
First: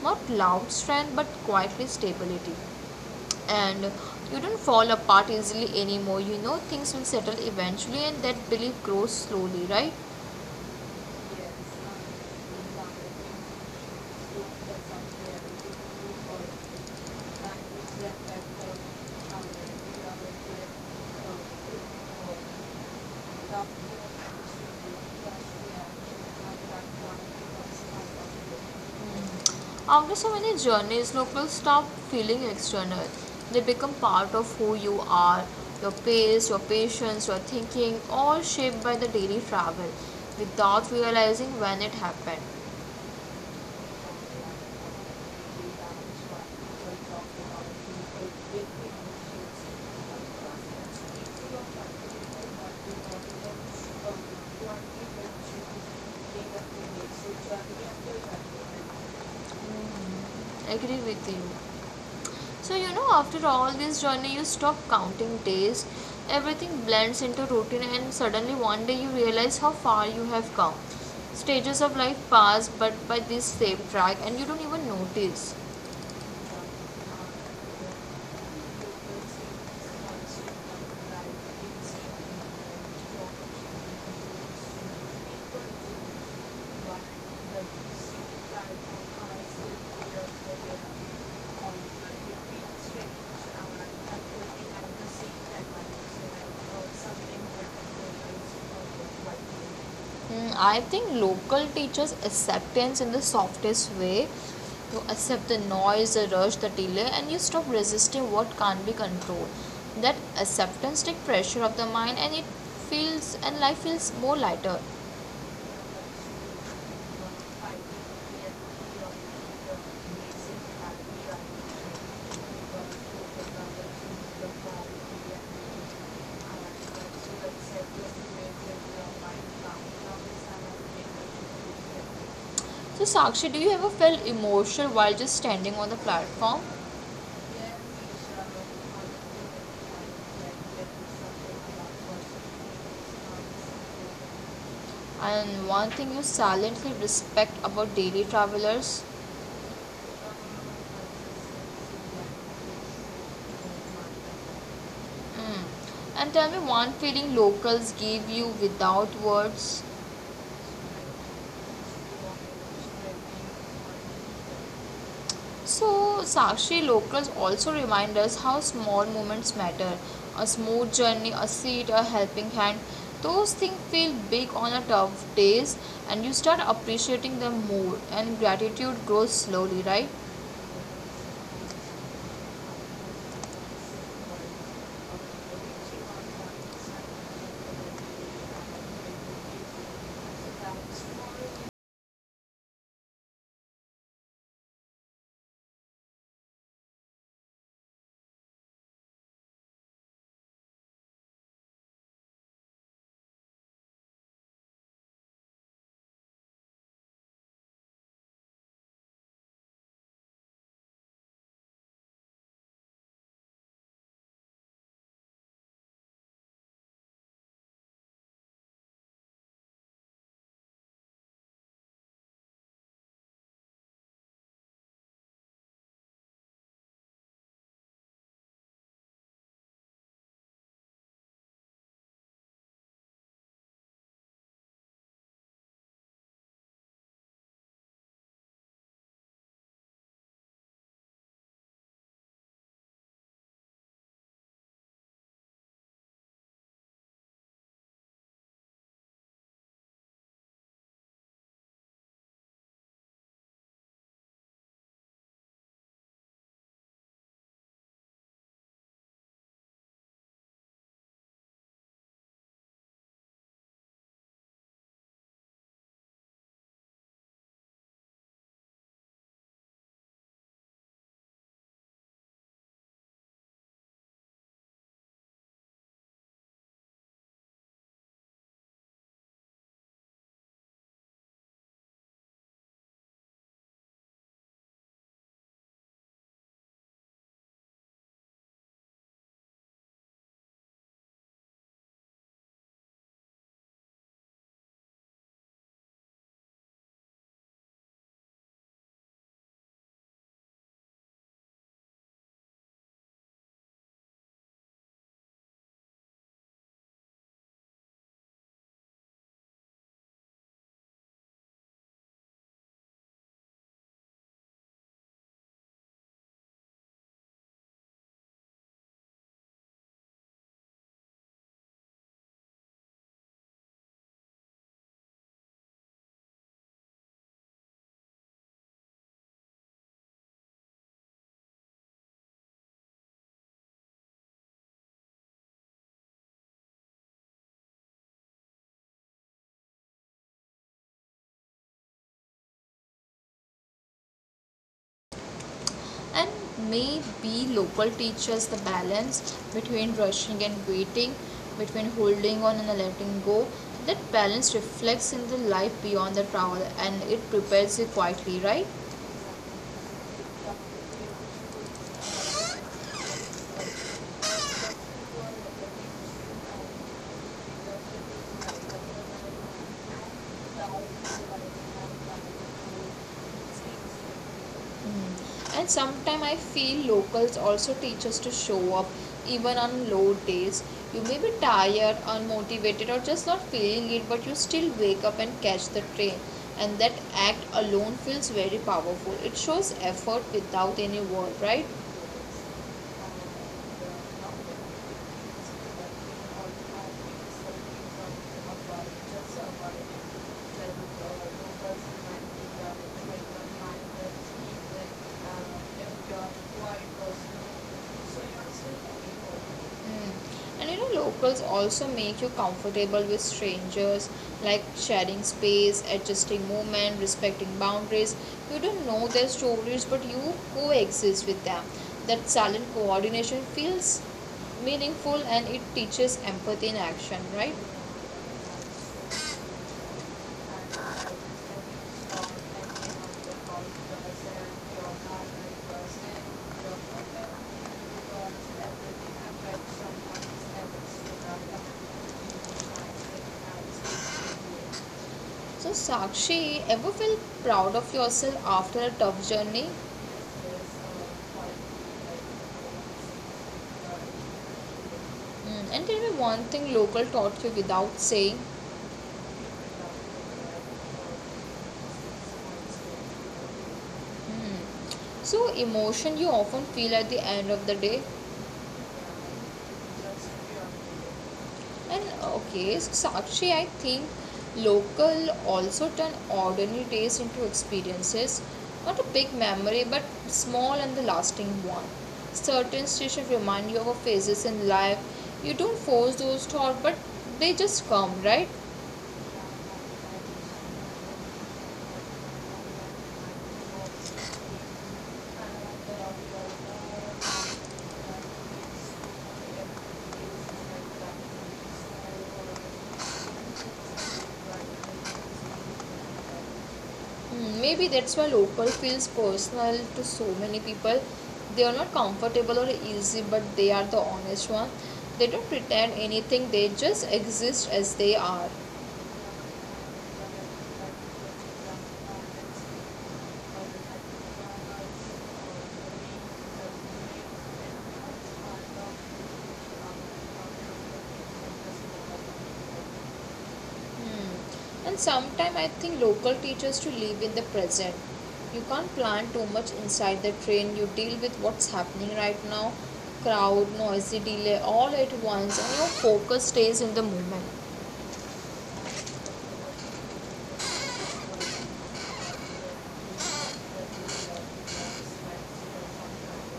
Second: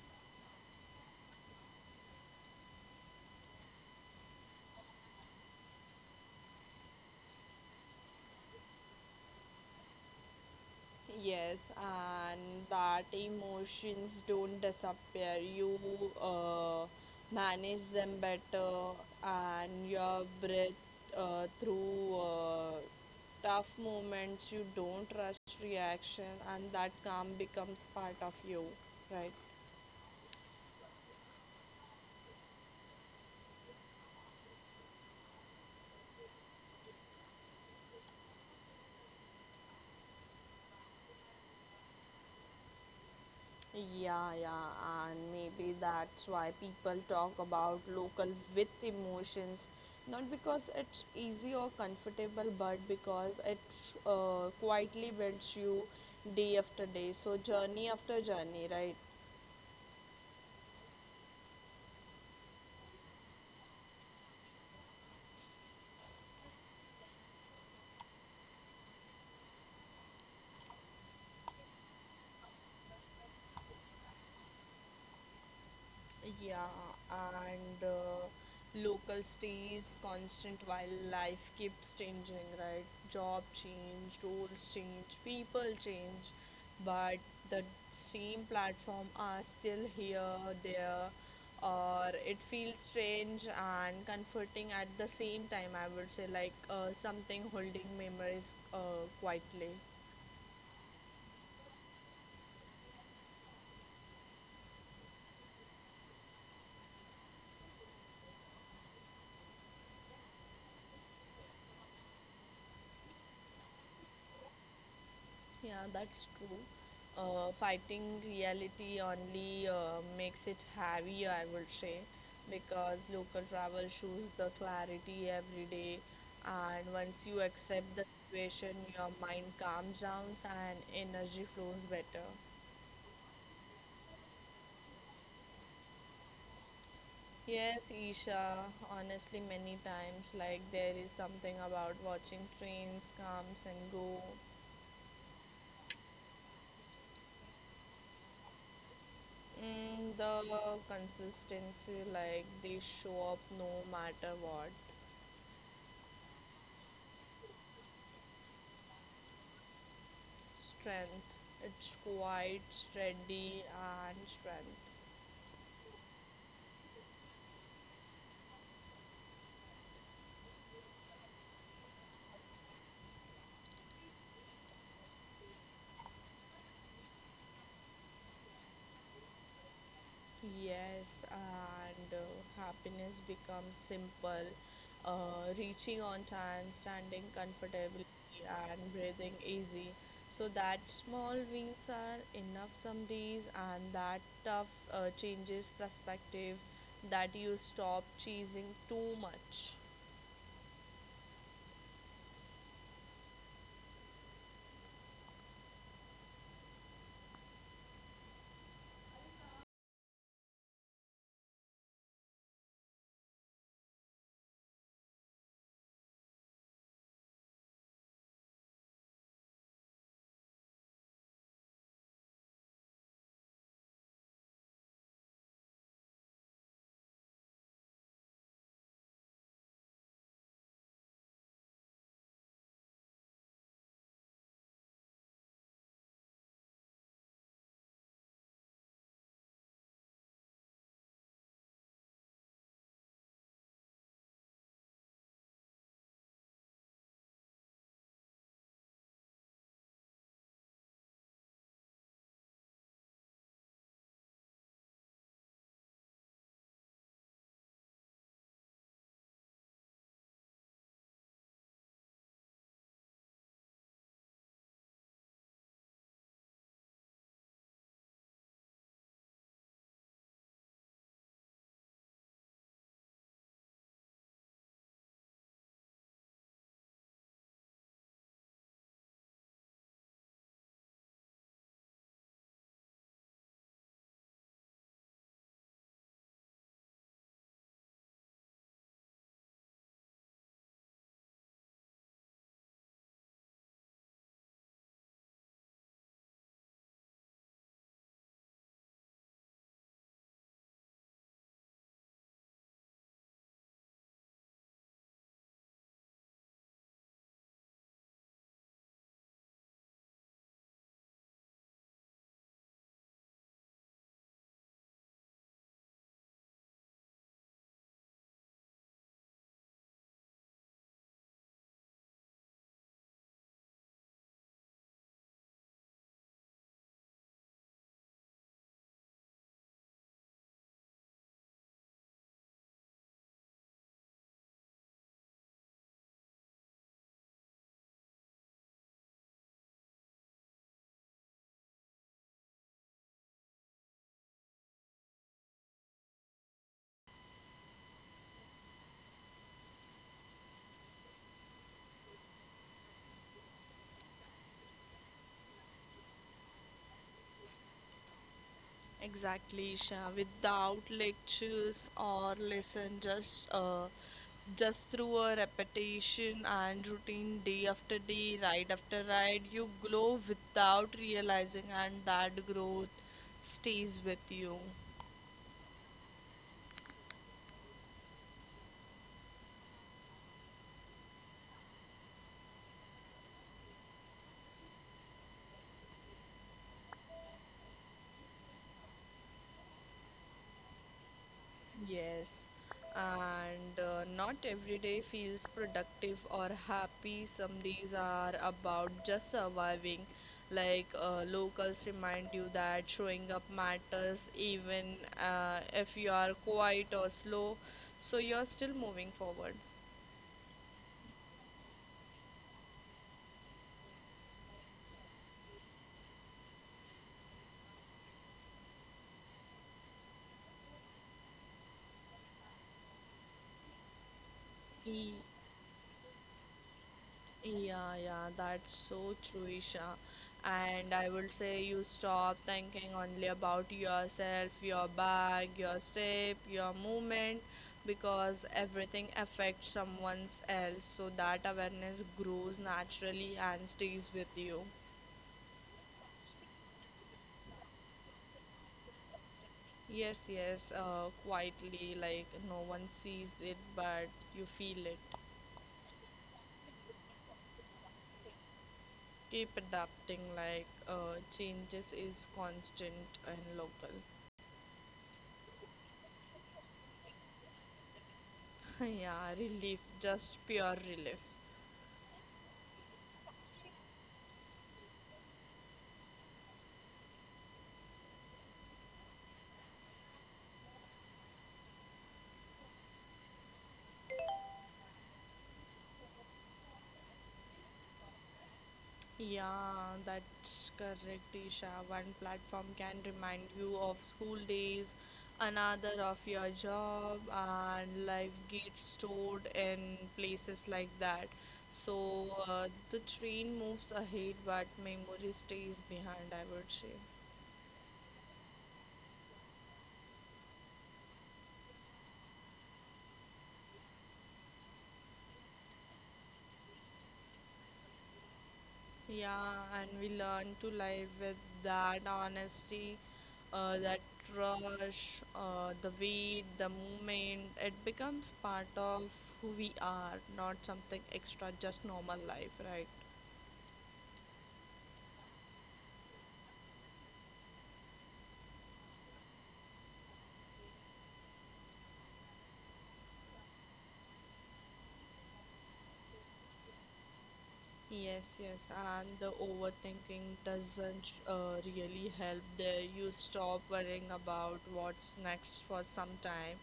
not loud strength but quietly stability. And you don't fall apart easily anymore. You know things will settle eventually, and that belief grows slowly, right? Yes, Thank and that emotions don't disappear. You uh, manage them better, and your breath through tough moments. You don't rush reaction, and that calm becomes part of you, right? you. After so many journeys, locals stop feeling external. They become part of who you are. Your pace, your patience, your thinking, all shaped by the daily travel without realizing when it happened. Yeah, yeah, and maybe that's why people talk about local with emotions, not because it's easy or comfortable, but because it quietly builds you day after day. So journey after journey, right? Agree with you. So, you know, after all this journey, you stop counting days, everything blends into routine, and suddenly one day you realize how far you have come. Stages of life pass, but by this same track, and you don't even notice. Yeah, Something and local stays, constant while life keeps changing, right? Job change, roles change, people change, but the same platform are still here, there, or it feels strange and comforting at the same time, I would say, like something holding memories that quietly. I think local teachers acceptance in the softest way. You accept the noise, the rush, the delay, and you stop resisting what can't be controlled. That acceptance takes pressure off the mind, and it feels and life feels more lighter. Yeah, that's true. Fighting reality only makes it heavier, I would say, because local travel shows the clarity every day, and once you accept the situation, your mind calms down and energy flows better. So, Sakshi, do you ever feel emotional while just standing on the platform? Yes, Isha, honestly, many times, like there is something about watching trains comes and go. And one thing you silently respect about daily travelers. Mm, the consistency, like they show up no matter what. Mm. And tell me one feeling locals give you without words. Strength. It's quite steady and strength. So, Sakshi, locals also remind us how small moments matter. A smooth journey, a seat, a helping hand. Those things feel big on a tough days, and you start appreciating them more, and gratitude grows slowly, right? Yes, and happiness becomes simple. Reaching on time, standing comfortably, and breathing easy. So that small wins are enough some days, and that tough changes perspective. That you stop chasing too much. And maybe local teaches the balance between rushing and waiting, between holding on and letting go. That balance reflects in the life beyond the travel, and it prepares you quietly, right? Exactly, Isha. Without lectures or lesson, just through a repetition and routine, day after day, ride after ride, you grow without realizing, and that growth stays with you. Mm. And sometimes I feel locals also teach us to show up even on low days. You may be tired, unmotivated, or just not feeling it, but you still wake up and catch the train, and that act alone feels very powerful. It shows effort without any word, right? Yes, and not every day feels productive or happy. Some days are So about just surviving. Like locals remind you that showing up matters even if you are quiet or slow, so you're still you're. moving forward. Mm. And you know, locals also make you comfortable with strangers, like sharing space, adjusting movement, respecting boundaries. You don't know their stories, but you coexist with them. That silent coordination feels meaningful, and it teaches empathy in action, right? Yeah, yeah, that's so true, Isha. And I would say you stop thinking only about yourself, your bag, your step, your movement, because everything affects someone else. So that awareness grows naturally and stays with you. So, Sakshi, ever felt proud of yourself after a tough journey? Yes, yes, quietly, like no one sees it, but you feel it. Mm, and tell me one thing local taught you without saying. Keep adapting, like changes is constant and local. Hmm. So, emotion you often feel at the end of the day. Yeah, relief, just pure relief. And okay, so Sakshi, I think local also turn ordinary days into experiences. Not a big memory, but small and the lasting one. Certain situations remind you of phases in life. You don't force those thoughts, but they just come, right? Yeah, that's correct, Isha. One platform can ご視聴ありがとうご remind ざ you of school days, another of your job, and life gets stored in places like that. So the train moves ahead, but いまし memory stays behind, I would た。say. Hmm, maybe that's why local feels personal to so many people. They are not comfortable or easy, but they are the honest one. They don't pretend anything, they just exist as they are. Yeah, and we learn to live with that honesty, that rush, the weight, the movement. It becomes part of who we are, not something extra, just normal life, right? Hmm. And sometimes I think local teachers to live in the present. You can't plan too much inside the train. You deal with what's happening right now, crowd, noisy delay, all at once, and your focus stays in the moment. Yes, yes, and the overthinking doesn't really help there. You stop worrying about what's next for some time,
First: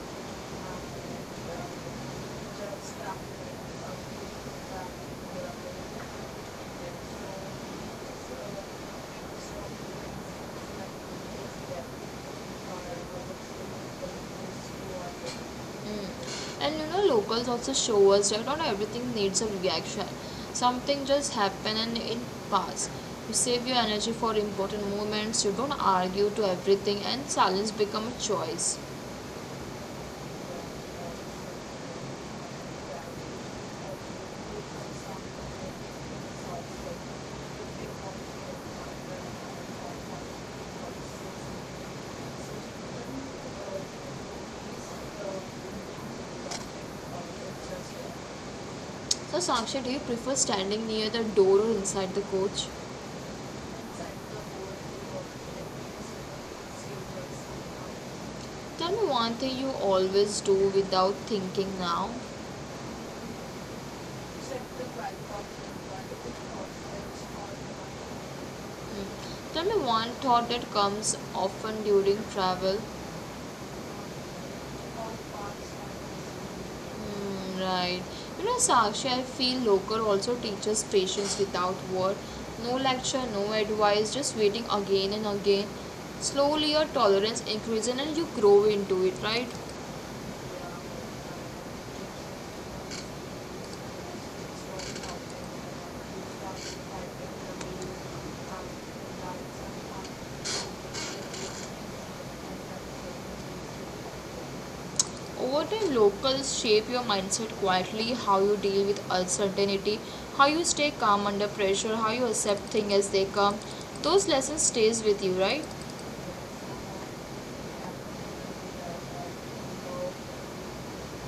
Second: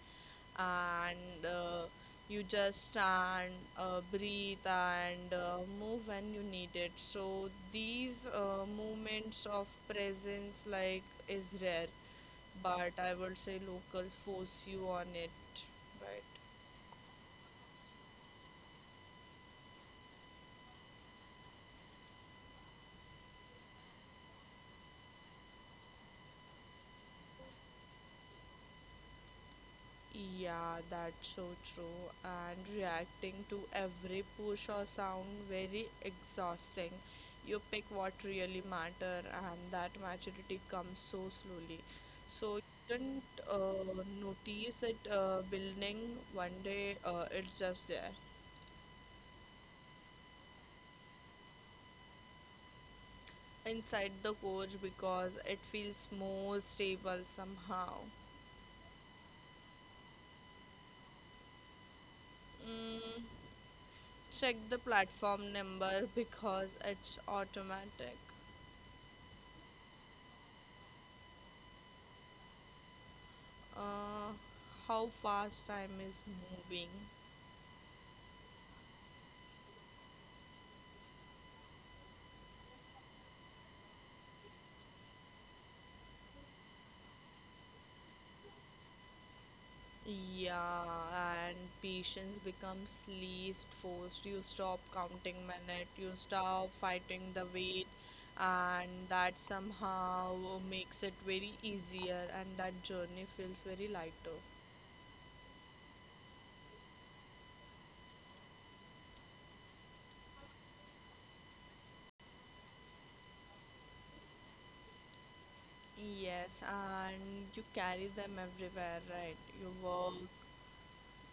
and you just stand, breathe, and move when you need it. So these moments of presence, is rare, but I would say locals force you on it, Mm. right? And you know, locals also show us that not everything needs a reaction. Something just happen and it pass. You save your energy for important moments. You don't argue to everything, and silence become a choice. Yeah, that's so true. And reacting to every push or sound very exhausting. You pick what really matter, and that maturity comes so slowly. So you didn't notice it building one day. It's just there So, Saksha, do you prefer standing near the door or inside the coach? inside the coach because it feels more stable somehow. Tell me one thing you always do without thinking now. Mm, check the platform number because it's automatic. Hmm. Tell me one thought that comes often during travel. uh, how fast time is moving. Mm, right. You know, Sakshi, I feel Lokar also teaches patience without word. No lecture, no advice, just waiting again and again. Slowly your tolerance increases, and you grow into it, right? Yeah, and patience becomes least forced. You stop counting minutes, you stop fighting the weight, and that somehow makes it very easier, and that journey feels very lighter. Over time, locals shape your mindset quietly, how you deal with uncertainty, how you stay calm under pressure, how you accept things as they come. Those lessons stays with you, right? Yes, and you carry them everywhere, right?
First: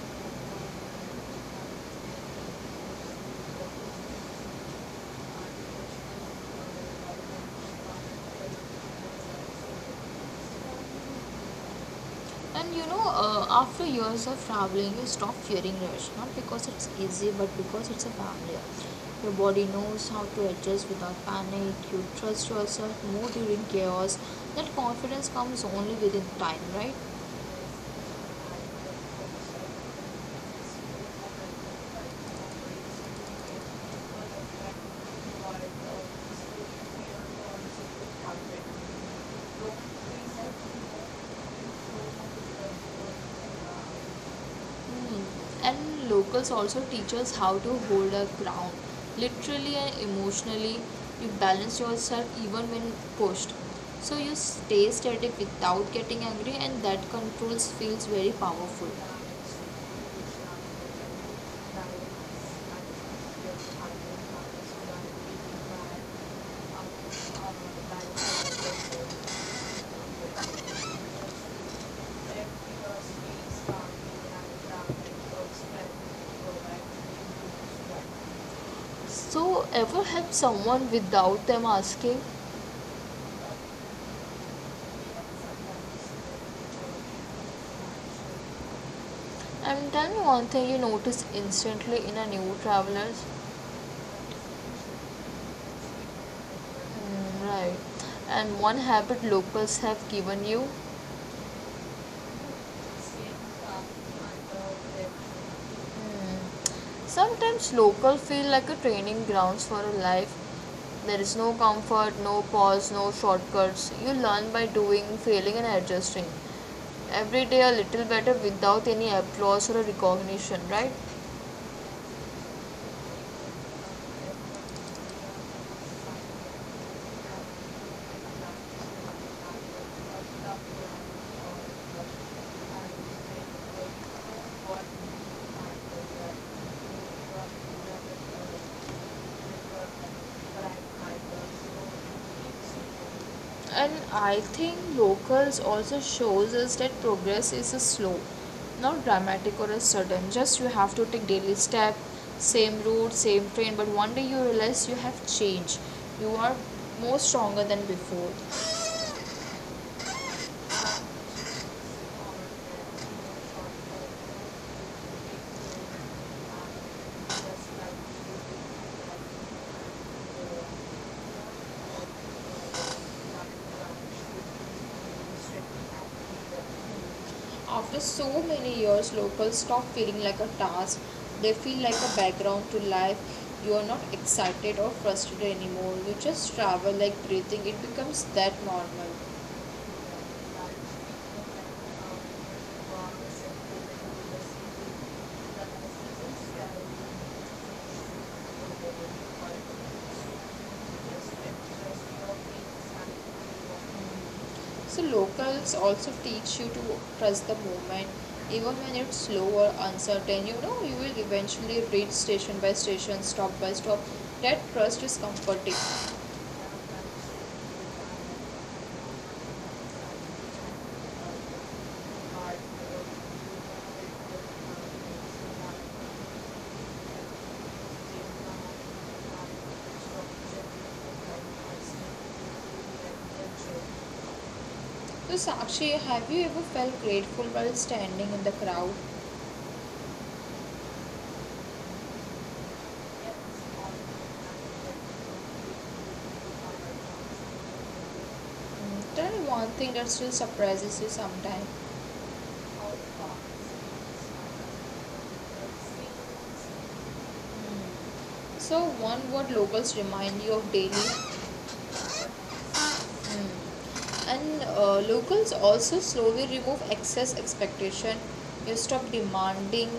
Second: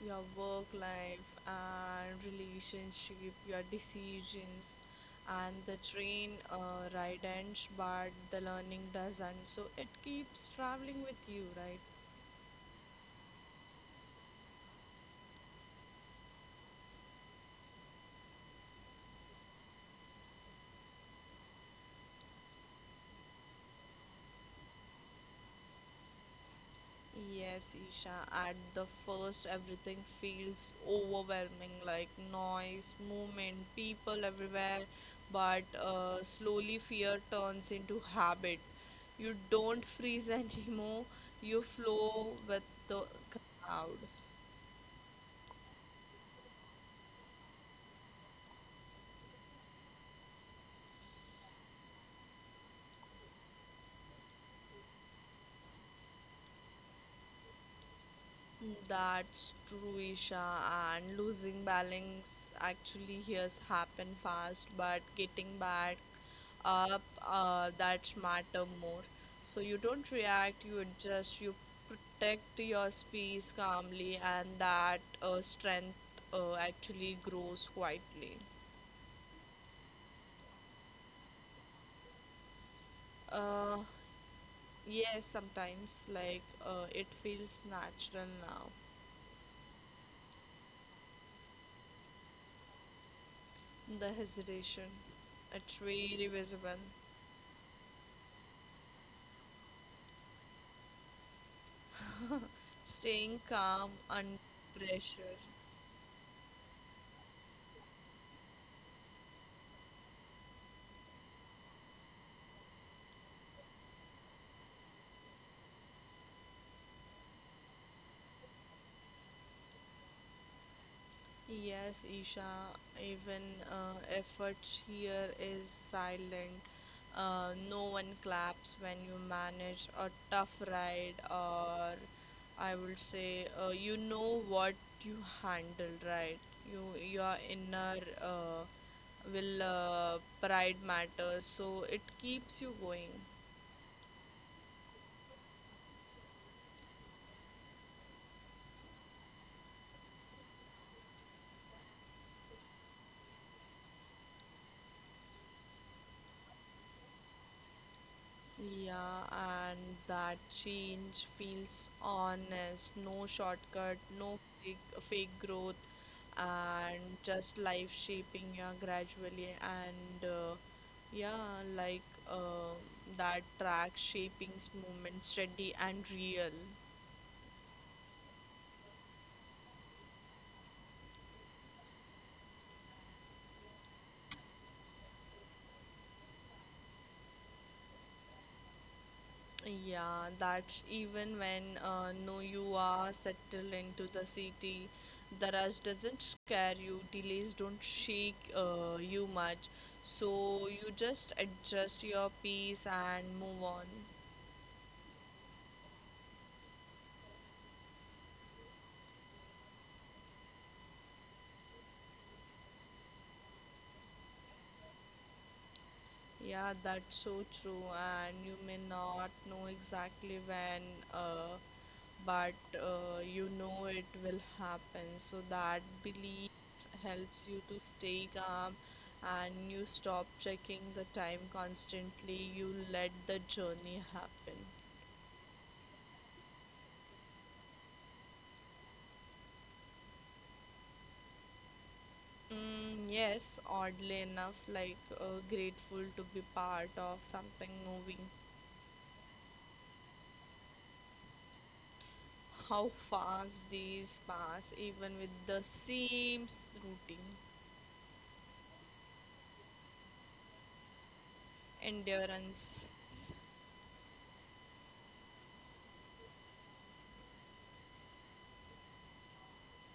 Your work life and relationship, your decisions, and the train ride ends, but the learning doesn't. So it keeps traveling with you, right? And you know, after years of traveling, you stop fearing rush, not because it's easy, but because it's a family. Your body knows how to adjust without panic. You trust yourself more during chaos. That confidence comes only within time, right? Yes, Thank Isha. At the first, everything feels overwhelming, like noise, movement, people everywhere. But slowly, fear turns into habit. You don't freeze anymore. You flow with the crowd. you. Hmm. And locals also teach us how to hold our ground, literally and emotionally. You balance yourself even when pushed. So you stay static without getting angry, and that controls feels very powerful. That's true, Isha. And losing balance actually here happen fast, but getting back up, that matter more. So you don't react, you adjust, you protect your space calmly, and that strength actually grows quietly. So, ever help someone without them asking? Uh, yes, sometimes like it feels natural now. I'm telling you one thing you notice instantly in a new traveler's. The hesitation, it's very visible. Mm, right. And one habit locals have given you. Staying calm under pressure. Hmm. Sometimes local feel like a training grounds for a life. There is no comfort, no pause, no shortcuts. You learn by doing, failing and adjusting. Every day a little better without any applause or a recognition, right? Yes, Isha, even Thank you. efforts here is silent. No one claps when you manage a tough ride, or I would say you know what you handle, right? You your inner uh, will pride matters, so it keeps you going. And I think locals also shows us that progress is a slow, not dramatic or a sudden, just you have to take daily step. Same route, same train, but one day you realize you have changed. You are more stronger than before. Yeah, and that change feels honest, no shortcut, no fake, fake growth, and just life shaping you gradually. And yeah, like uh, that track shaping movement steady and real. After so many years, locals stop feeling like a task. They feel like a background to life. You are not excited or frustrated anymore. You just travel like breathing. It becomes that normal. Yeah, that's even when no you are settled into the city, the rush doesn't scare you, delays don't shake you much, so you just adjust your Thank pace and move on. you. So locals also teach you to trust the movement, even when it's slow or uncertain. You know you will eventually reach station by station, stop by stop. That trust is comforting. Yeah, that's so true. And you may not know exactly when, uh, but you know it will happen. So that belief helps you to stay calm and you stop checking the time constantly. You let the journey happen. So, Sakshi, have you ever felt grateful while standing in the crowd? Mm, yes, Yes. oddly enough, like grateful to be part of something moving. Mm, tell me one thing that still surprises you sometimes. How fast days pass, even with the same s- routine. So, one word locals remind you of daily. Endurance. Mm. And locals also slowly remove excess expectation. You stop demanding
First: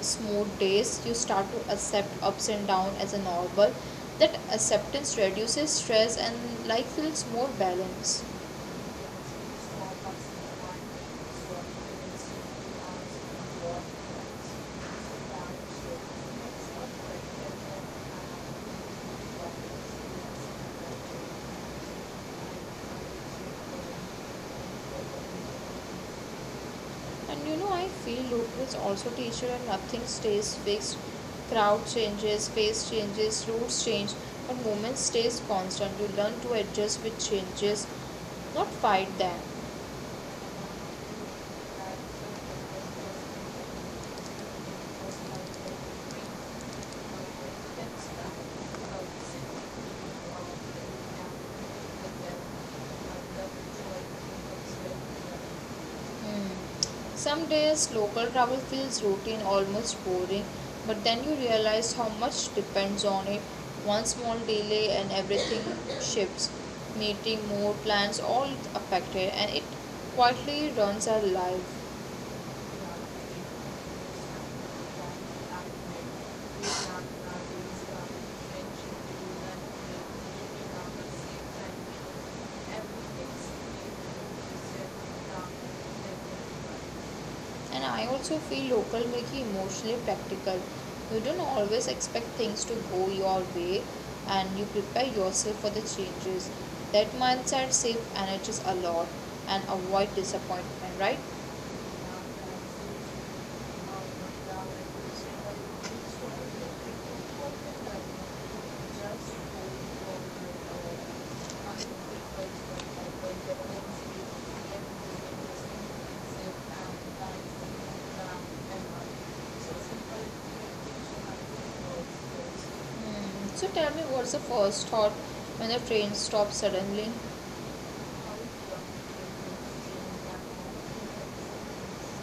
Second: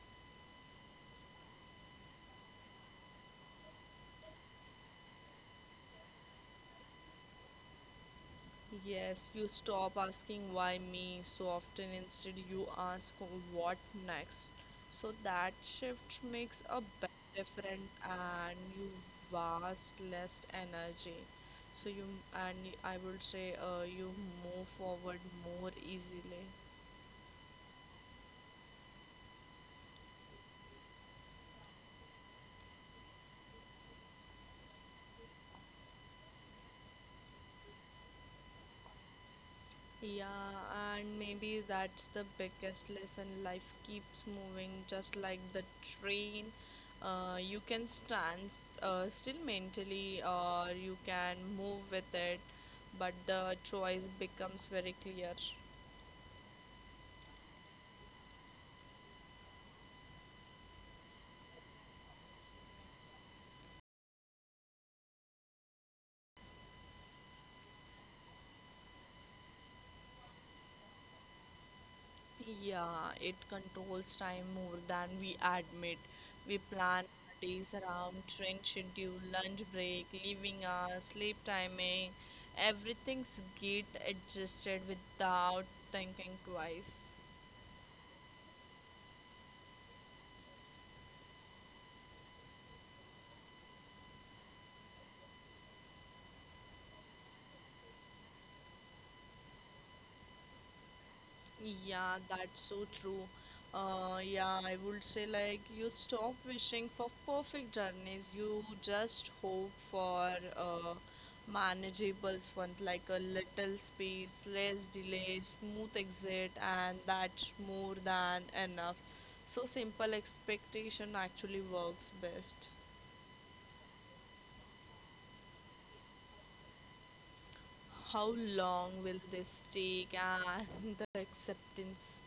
smooth days. You start to accept ups and downs as a normal. That acceptance reduces stress, and life feels more balanced. Thank you. Yes, you stop asking why me so often. Instead, you ask what next. So that shift makes a big difference, and you waste less energy. So you and I would say, you move forward more easily. And you know, I feel locals also teach you that nothing stays fixed. Crowd changes, face changes, routes change, but movement stays constant. You learn to adjust with changes, not fight them. Yeah, and maybe that's the biggest lesson. Life keeps moving just like the train. You can stand still mentally, or you can move with it, but the choice becomes very clear. Hmm. Some days local travel feels routine, almost boring, but then you realize how much depends on it. One small delay and everything shifts. Meeting, mood, plans, all affected, and it quietly runs our life. Yeah, it controls time more than we admit. We plan our days around train schedule, lunch break, leaving hours, sleep timing. Everything's get adjusted without thinking twice. And I also feel local make you emotionally practical. You don't always expect things to go your way, and you prepare yourself for the changes. That mindset saves energies a lot and avoid disappointment, right? Yeah, that's so true. Yeah, I would say like you stop wishing for perfect journeys. You just hope for uh, manageable ones like a little space, less delay, smooth exit, and that's more than enough. So simple expectation actually works best. Hmm. So tell me, what's the first thought when the train stops suddenly? How long will this take? And the acceptance.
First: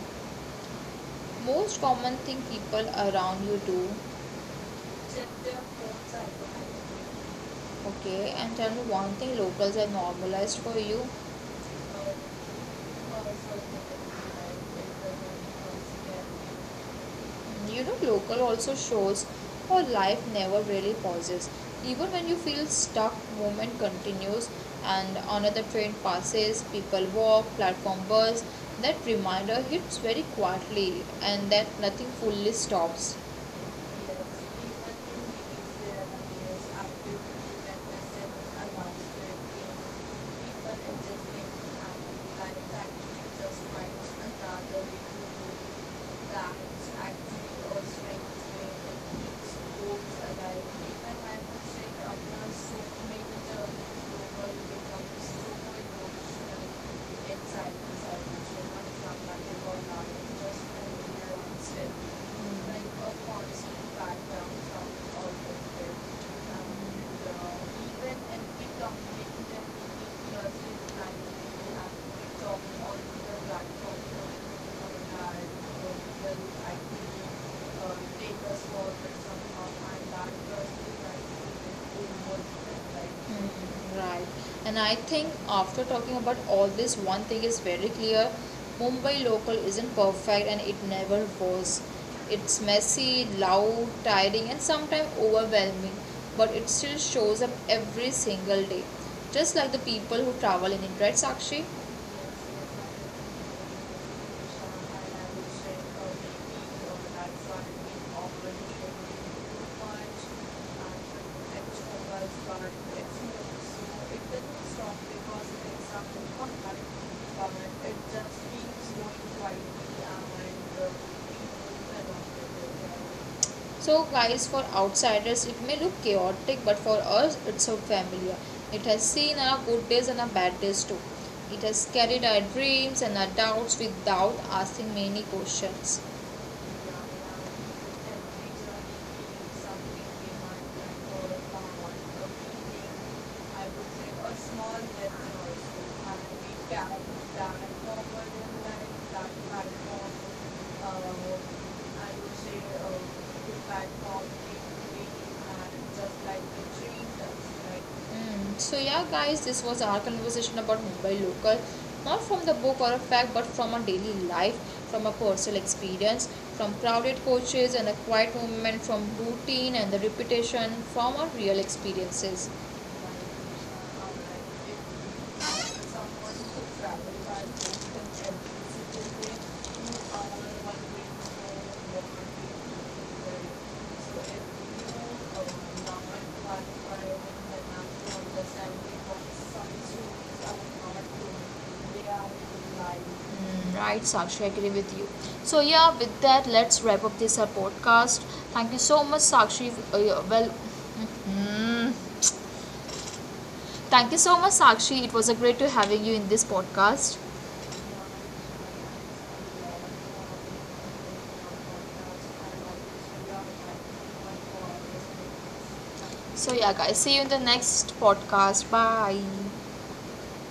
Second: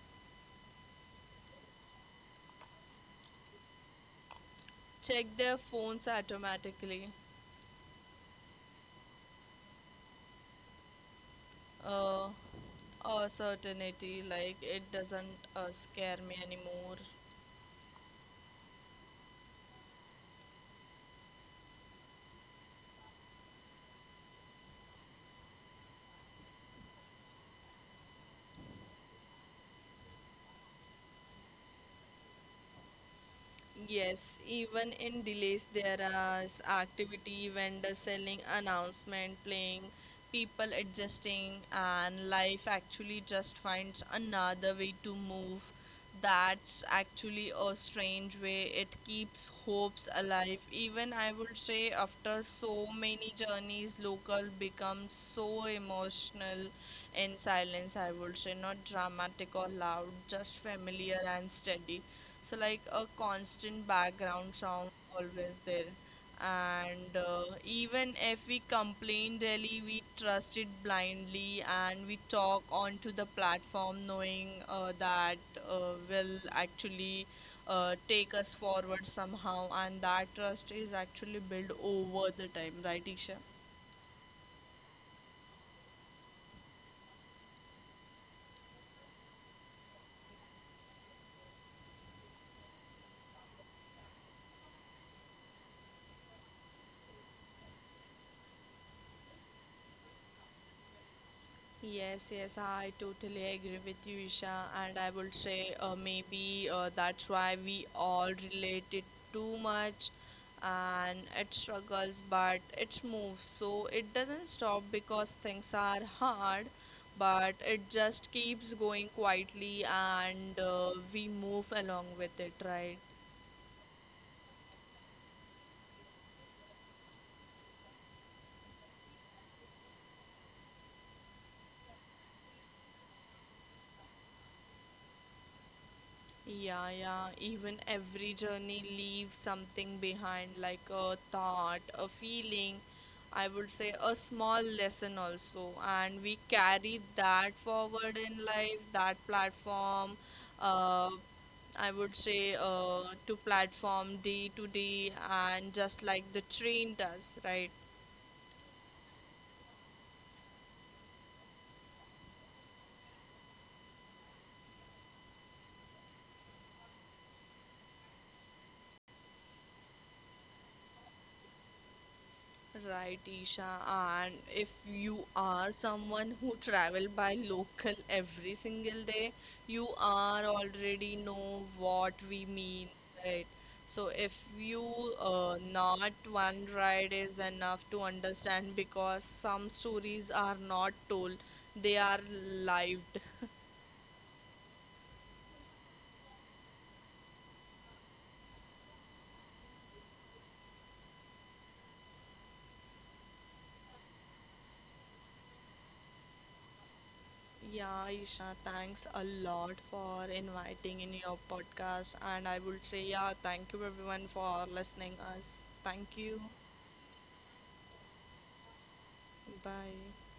Most common thing people around you do. Check their phones automatically. Okay, and tell me one thing locals have normalized for you. uh, or certainty like it doesn't scare me anymore. You know, local also shows how life never really pauses. Even when you feel stuck, movement continues, and another train passes, people walk, platform buzz. That reminder hits very quietly, and that nothing fully stops. Yes, even in delays there are activity, vendor selling, announcement playing, people adjusting, and life actually just finds another way to move. That's actually a strange way. It keeps hopes alive. Even I would say after so many journeys, local becomes so emotional Inside, in silence, I inside, would which say, is one not from like the dramatic or going on, loud, just familiar and just in steady. the mirror, So like a constant background sound always there. And um, so, even if we complain daily, we trust it blindly um, and we talk onto the platform knowing that will so, actually take us um, forward somehow. And that like, trust is actually built over the time, right, like, Isha? mm, right. And I think after talking about all this, one thing is very clear. Mumbai local isn't perfect, and it never was. It's messy, loud, tiring, and sometimes overwhelming, but it still shows up every single day. Just like the people who travel in India, right, Sakshi? Yes, yes, I totally agree with you, Isha, and I would say maybe that's why we all relate it too much and it struggles but it moves. So it doesn't stop because things are hard, but it It just just keeps feels going going like, quietly and and the uh, we move along with people it, right? that are so, guys, for outsiders, it may look chaotic, but for us, it's so familiar. It has seen our good days and our bad days too. It has carried our dreams and our doubts without asking many questions. Mm. Yeah, yeah. Even every journey leaves something behind, like a thought, a feeling, I would say a small lesson also. And we carry that forward in life, that platform, uh, I would say to platform day to day, and just like the train does, right? So yeah, guys, this was our conversation about Mumbai local, not from the book or a fact, but from our daily life, from a personal experience, from crowded coaches and the quiet movement, from routine and the repetition, from our real experiences. Right, Mm, Isha. And if you are someone who travel by local every single day, you are already know what we mean, right? So if you not one ride is enough to understand because some stories are not told, they are lived. right, Sakshi, I agree with you. So yeah, with that, let's wrap up this our podcast. Thank you so much, Sakshi. Yeah, well, mm, thank you so much, Sakshi. It was a great to having you in this podcast. Yeah, Isha, thanks a lot for inviting in your podcast. And I would say, yeah, thank you everyone for listening us. Thank you. So yeah, guys, see you in the next podcast. Bye. Bye.